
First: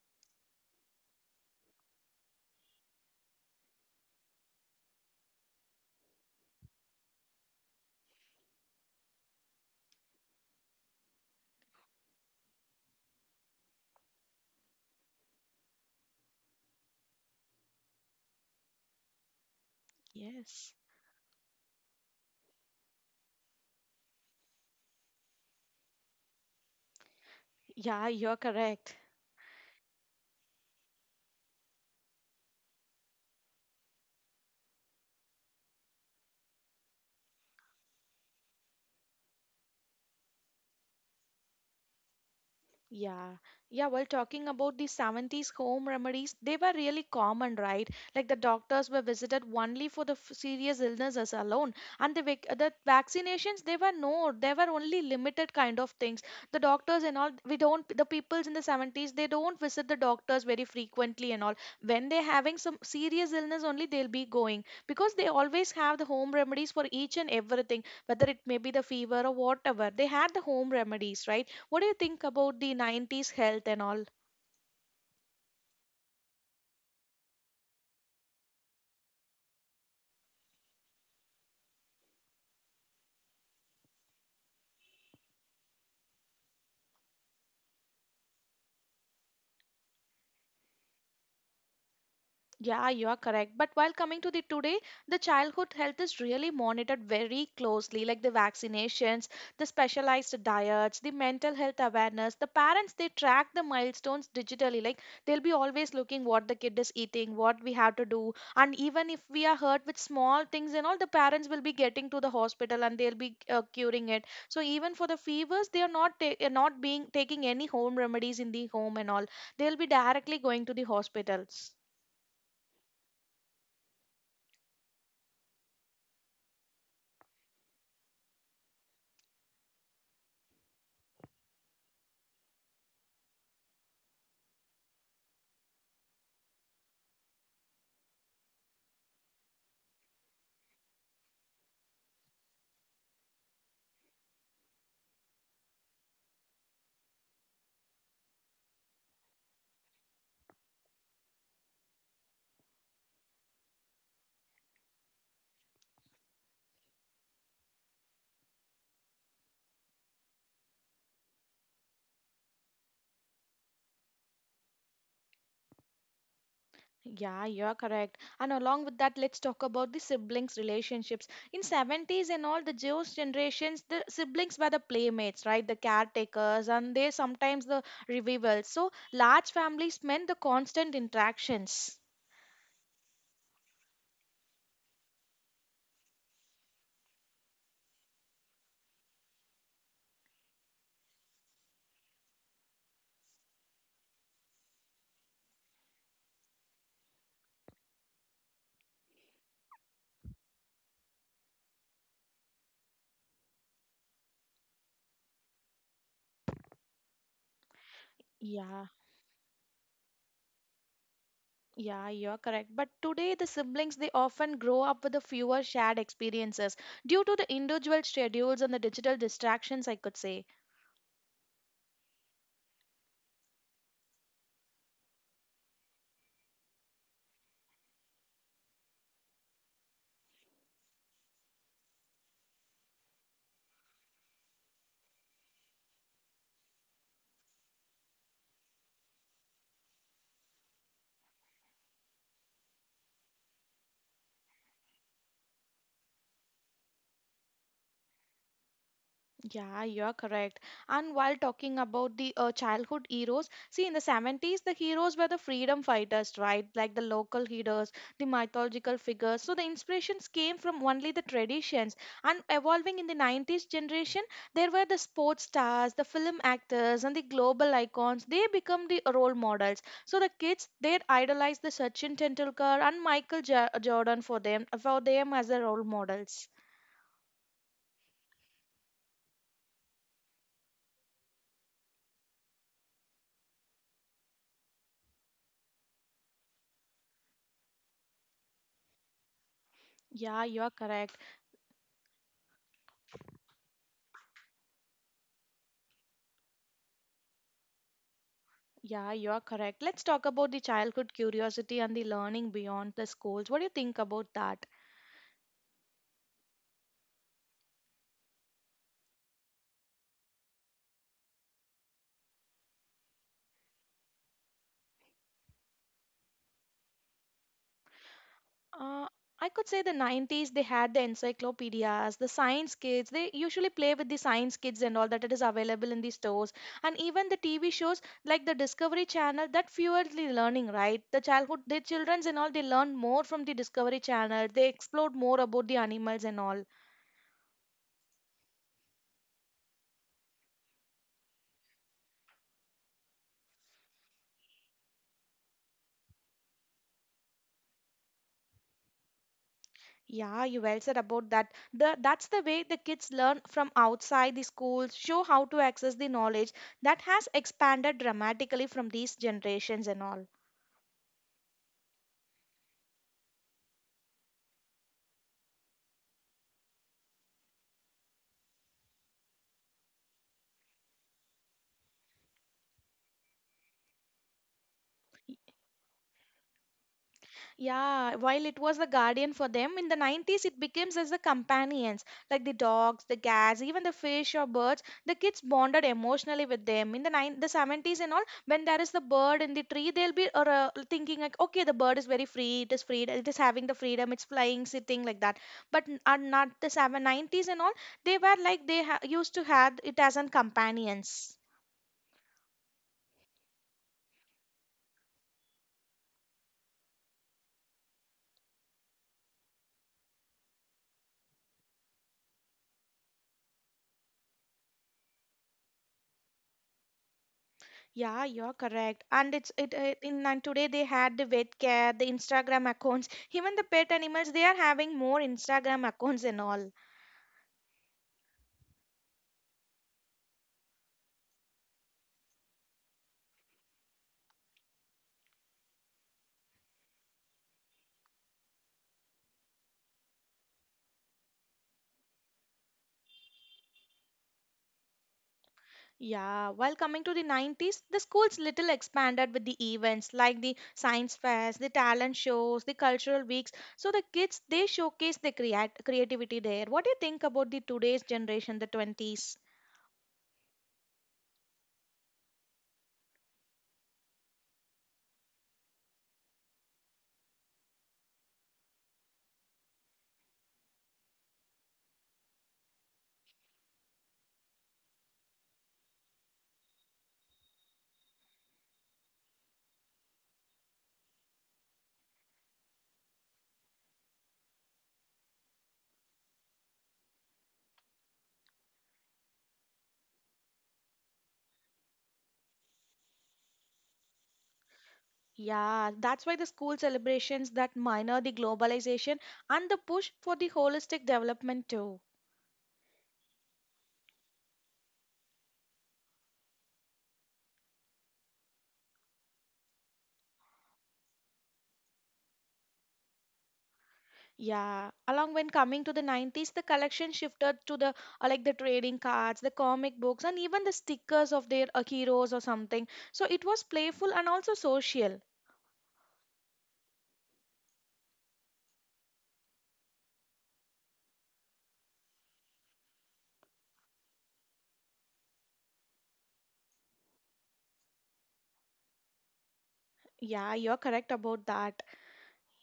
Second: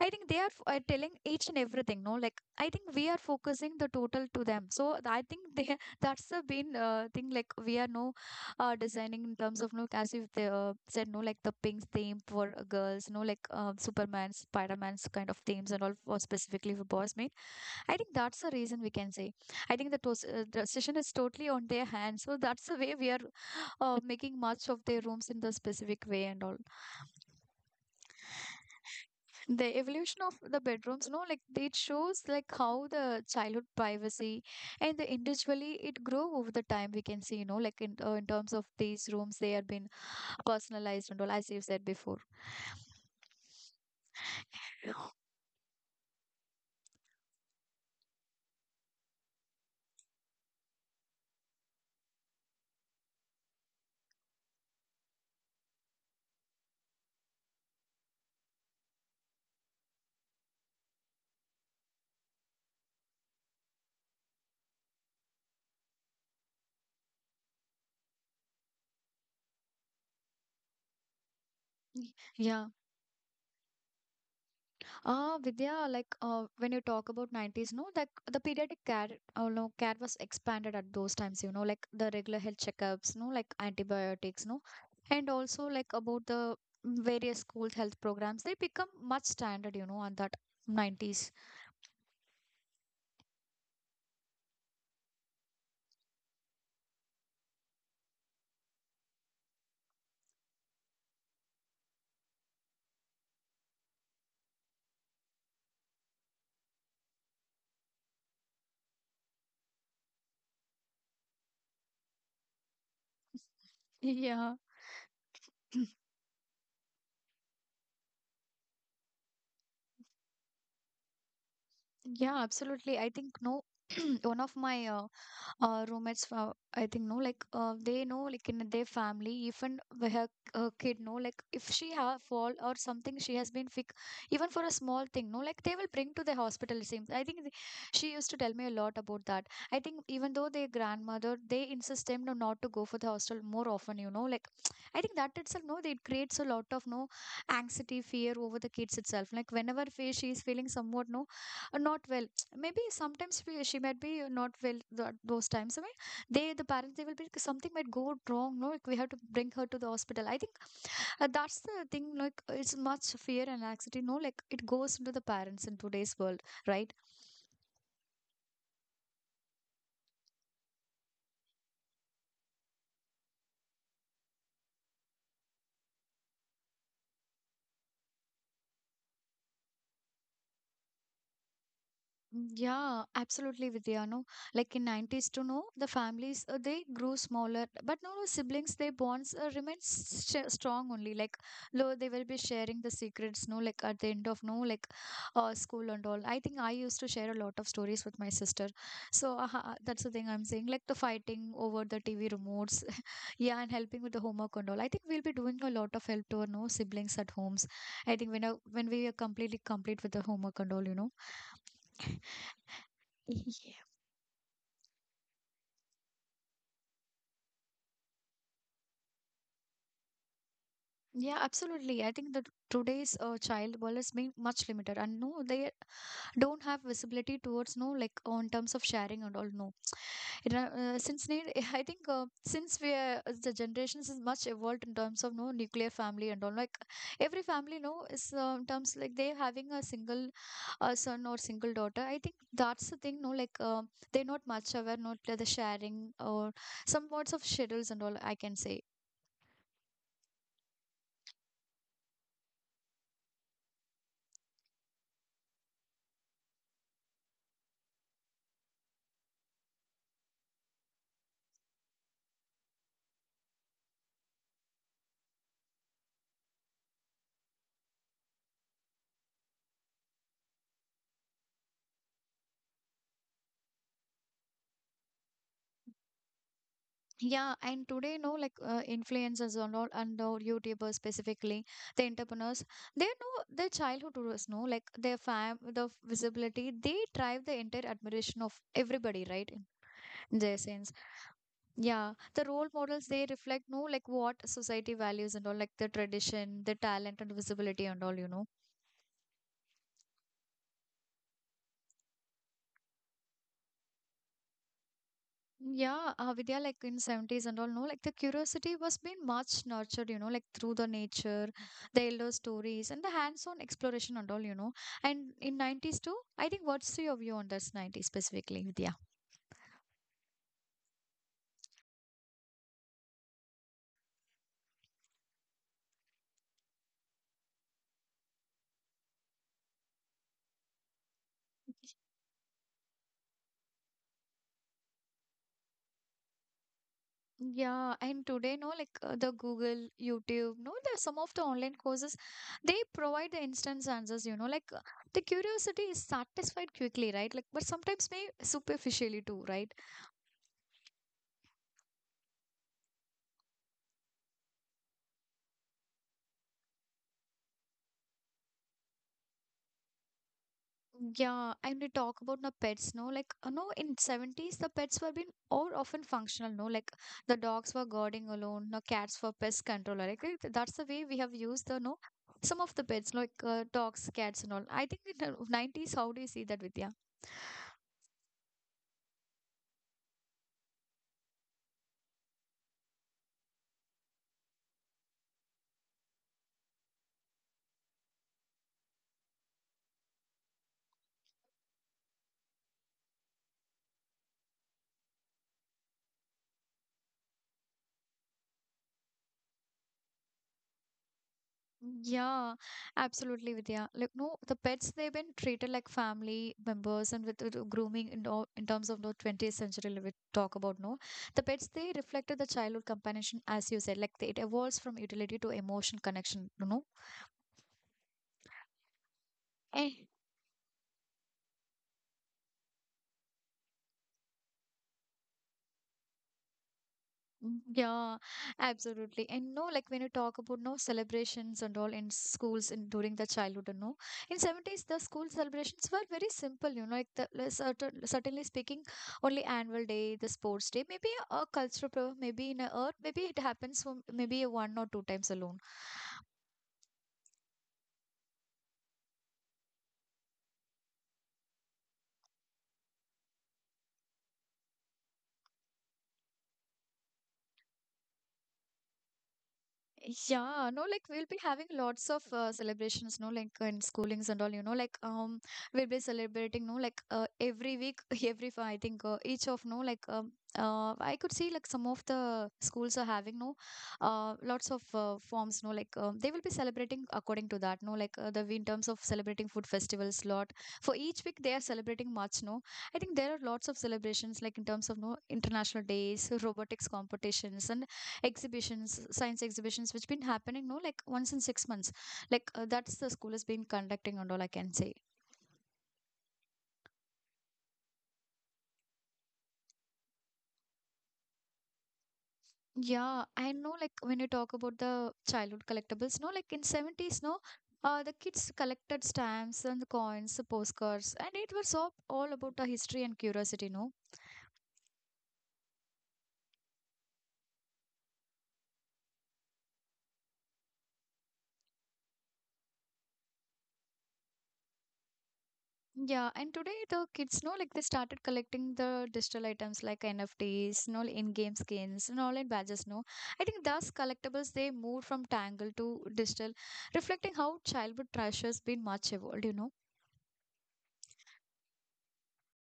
[SPEAKER 1] I think they are telling each and everything. No, like I think we are focusing the total to them. So I think they that's the main thing. Like we are no designing in terms of no as if they said no like the pink theme for girls. No, like Superman, Spider Man's kind of themes and all for specifically for boys made. I think that's the reason we can say. I think the the
[SPEAKER 2] yes.
[SPEAKER 1] session is totally on their hands. So that's the way we are making much of their rooms in the specific way and all
[SPEAKER 2] Yeah, you're correct.
[SPEAKER 1] the evolution of the bedrooms no like it shows like how the childhood privacy and the individually it grew over the time, we can see, you know, like in terms of these rooms they have been personalized and all as you said before.
[SPEAKER 2] Yeah, yeah. Well, talking about the 70s home remedies, they were really common, right? Like the doctors were visited only for the serious illnesses alone, and the vaccinations they were no, they were only limited kind of things. The doctors and all, we don't. The peoples in the 70s they don't visit the doctors very frequently and all. When they're having some serious illness, only they'll be going because they always have the home remedies for each and everything, whether it may be the fever or whatever. They had the home remedies, right? What do you
[SPEAKER 1] Y-
[SPEAKER 2] think about
[SPEAKER 1] yeah,
[SPEAKER 2] the 90s health and all?
[SPEAKER 1] ah, Vidya, like when you talk about 90s, no, like the pediatric care, no, care was expanded at those times, you know, like the regular health checkups, no, like antibiotics, no, and also like about the various school health programs, they become much standard, you know, on that 90s.
[SPEAKER 2] Yeah, you are correct. But while coming to the today, the childhood health is really monitored very closely, like the vaccinations, the specialized diets, the mental health awareness. The parents they track the milestones digitally, like they'll be always looking what the kid is eating, what we have to do, and even if we are hurt with small things and all, the parents will be getting to the hospital and they'll be curing it.
[SPEAKER 1] Yeah,
[SPEAKER 2] So even for the fevers, they are not being taking any home remedies in the home and all. They'll be directly going to the hospitals.
[SPEAKER 1] yeah, absolutely. I think no, one of my roommates I think no like they know like in their family even with her, her kid know, like if she have a fall or something she has been sick. Even for a small thing no like they will bring to the hospital it seems. I think she used to tell me a lot about that. I think even though their grandmother they insist them no, not to go for the hostel more often, you know, like I think that itself no it creates a lot of no anxiety fear over the kids itself like whenever she is feeling somewhat no not well, maybe sometimes she might be not well those times. I mean, they the parents they will be something might go wrong. No, like we have to bring her to the hospital. I think that's the thing. Like it's much fear and anxiety. No, like it goes into the parents in today's world, right?
[SPEAKER 2] Yeah, you're correct. And along with that, let's talk about the siblings' relationships. In 70s and all the Jewish generations, the siblings were the playmates, right? The caretakers and they sometimes the revivals. So large families meant the constant interactions.
[SPEAKER 1] Yeah, absolutely, Vidya. No, like in 90s to know the families they grew smaller, but no, no siblings their bonds remain strong only. Like, lo, they will be sharing the secrets. No, like at the end of no, like school and all. I think I used to share a lot of stories with my sister. So that's the thing I'm saying. Like the fighting over the TV remotes, yeah, and helping with the homework and all. I think we'll be doing a lot of help to our no siblings at homes. I think when
[SPEAKER 2] Yeah,
[SPEAKER 1] we are complete with the homework and all, you know.
[SPEAKER 2] yeah, you're correct. But today, the
[SPEAKER 1] Yeah,
[SPEAKER 2] siblings they often grow up with the fewer shared experiences due to the individual schedules and the digital distractions, I could say.
[SPEAKER 1] yeah, absolutely. I think that today's child world is being much limited, and no, they don't have visibility towards no, like on terms of sharing and all. No, you know, I think since we are as the generations is much evolved in terms of no nuclear family and all. Like every family, no, is in terms like they having a single son or single daughter. I think that's the thing. No, like they're not much aware, not the sharing or some parts of schedules and all. I can say.
[SPEAKER 2] Yeah, you're correct. And while talking about the childhood heroes, see, in the 70s, the heroes were the freedom fighters, right? Like the local heroes, the mythological figures. So the inspirations came from only the traditions. And evolving in the 90s generation, there were the sports stars, the film actors, and the global icons. They become the role models. So the kids, they idolize the Sachin Tendulkar and Jordan for them as the role models.
[SPEAKER 1] Yeah, and today, no, like influencers and all YouTubers specifically, the entrepreneurs, they know their childhood was no, like the visibility, they drive the entire admiration of everybody, right? In
[SPEAKER 2] Yeah,
[SPEAKER 1] their
[SPEAKER 2] you are
[SPEAKER 1] sense,
[SPEAKER 2] correct.
[SPEAKER 1] yeah, the role models they reflect no, like what society values and all, like the tradition, the talent and visibility and all, you know.
[SPEAKER 2] Yeah, you are correct. Let's talk about the childhood curiosity and the learning beyond the schools. What do you think about that?
[SPEAKER 1] Yeah, Vidya, like in 70s and all, no, like the curiosity was being much nurtured, you know, like through the nature, the elder stories, and the hands-on exploration and all, you know. And in 90s too, I think what's your view on this 90s specifically, Vidya?
[SPEAKER 2] Uh, I could say the 90s, they had the encyclopedias, the science kids. They usually play with the science kids and all that it is available in the stores. And even the TV shows like the Discovery Channel that fueled the learning, right? The childhood, the children's and all, they learn more from the Discovery Channel. They explored more about the animals and all.
[SPEAKER 1] Yeah, and today, no, like the Google, YouTube, no, there are some of the online courses, they provide the instant answers, you know, like the curiosity is satisfied quickly, right? Like, but sometimes may superficially too, right?
[SPEAKER 2] Yeah, you well said about that. The, that's the way the kids learn from outside the schools, show how to access the knowledge that has expanded dramatically from these generations and all.
[SPEAKER 1] Yeah, and we talk about the pets, no? Like, no, in 70s, the pets were being all often functional, no? Like, the dogs were guarding alone, the cats for pest control. Like, that's the way we have used the, no? Some of the pets, like dogs, cats, and all. I think in the 90s, how do you see that, with?
[SPEAKER 2] Yeah, while it was the guardian for them, in the 90s it becomes as the companions, like the dogs, the cats, even the fish or birds. The kids bonded emotionally with them. In the 70s and all, when there is the bird in the tree, they'll be or, thinking like, okay, the bird is very free, it is having the freedom, it's flying, sitting like that. But are not the 7 nineties and all, they were like they used to have it as an companions.
[SPEAKER 1] Yeah, absolutely, Vidya. Like, no, the pets they've been treated like family members, and with grooming in, in terms of the 20th century, like we talk about no, the pets they reflected the childhood companionship, as you said, like it evolves from utility to emotion connection, you know.
[SPEAKER 2] Yeah, you're correct. And it in and today they had the vet care, the Instagram accounts, even the pet animals, they are having more Instagram accounts and all.
[SPEAKER 1] Mm, yeah, absolutely. And no, like when you talk about no celebrations and all in schools in during the childhood and no, in 70s the school celebrations were very simple, you know, like certainly speaking, only annual day, the sports day, maybe a cultural program, maybe in a earth, maybe it happens for maybe a one or two times alone.
[SPEAKER 2] Yeah, while coming to the 90s, the schools little expanded with the events like the science fairs, the talent shows, the cultural weeks. So the kids they showcase the creativity there. What do you think about the today's generation, the 20s?
[SPEAKER 1] Yeah, no, like we'll be having lots of celebrations, no, like in schoolings and all, you know, like we'll be celebrating, no, like every week, every I think each of no, like I could see like some of the schools are having no, lots of forms, no, like they will be celebrating according to that, no, like the in terms of celebrating food festivals, lot for each week they are celebrating much, no, I think there are lots of celebrations like in terms of no international days, robotics competitions, and exhibitions science exhibitions which been happening no like once in six months. Like that's the school has been conducting and all, I can say.
[SPEAKER 2] Yeah, that's why the school celebrations that minor the globalization and the push for the holistic development too.
[SPEAKER 1] Yeah, I know like when you talk about the childhood collectibles no like in 70s no the kids collected stamps and the coins the postcards and it was all about the history and curiosity no.
[SPEAKER 2] Yeah, along when coming to the 90s, the collection shifted to the like the trading cards, the comic books, and even the stickers of their heroes or something. So it was playful and also social.
[SPEAKER 1] Yeah, and today the kids know like they started collecting the digital items like NFTs, no in-game skins, and all in badges. No, I think thus collectibles they moved from tangle to digital, reflecting how childhood trash has been much evolved. You know.
[SPEAKER 2] Yeah, you're correct about that.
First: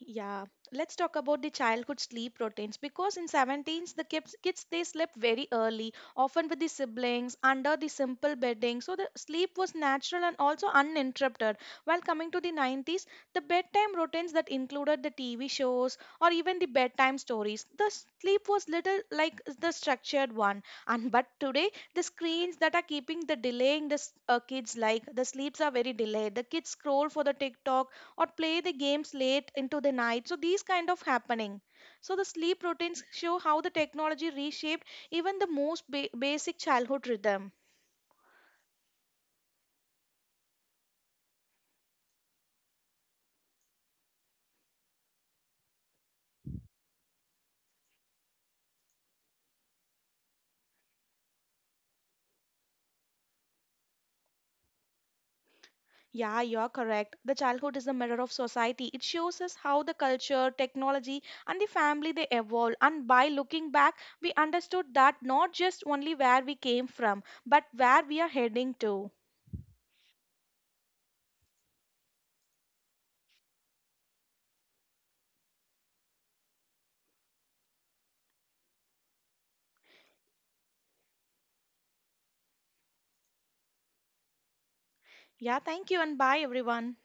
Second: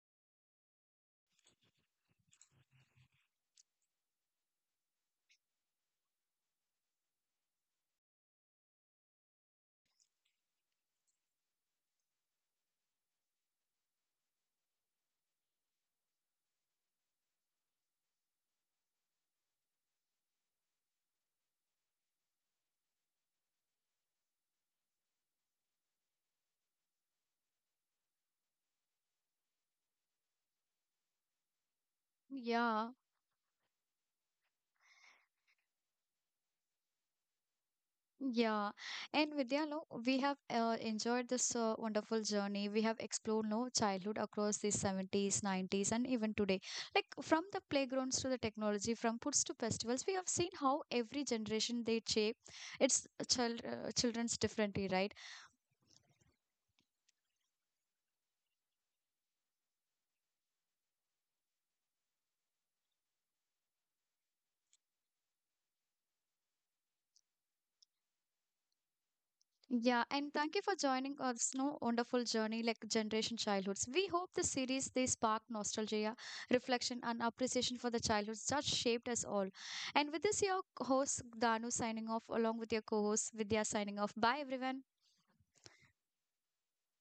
[SPEAKER 2] Yeah, let's talk about the childhood sleep routines because in 17s kids they slept very early, often with the siblings under the simple bedding. So the sleep was natural and also uninterrupted. While coming to the 90s, the bedtime routines that included the TV shows or even the bedtime stories. The sleep was little like the structured one. And but today the screens that are keeping the delaying the kids, like the sleeps are very delayed. The kids scroll for the TikTok or play the games late into the night, so these kind of happening. So the sleep
[SPEAKER 1] Yeah,
[SPEAKER 2] routines show how the technology reshaped even the most basic childhood rhythm.
[SPEAKER 1] yeah, and Vidya, no, we have enjoyed this wonderful journey. We have explored no childhood across the 70s, 90s, and even today. Like from the playgrounds to the technology, from foods to festivals, we have seen how every generation they shape its children's differently, right?
[SPEAKER 2] Yeah, you're correct. The childhood is the mirror of society. It shows us how the culture, technology, and the family they evolve. And by looking back, we understood that not just only where we came from, but where we are heading to.
[SPEAKER 1] Yeah, and thank you for joining us no wonderful journey like generation childhoods. We hope the series they spark nostalgia, reflection and appreciation for the childhoods that shaped us all. And with this your host Danu signing off along with your co-host Vidya signing off. Bye everyone.
[SPEAKER 2] Yeah, thank you and bye everyone.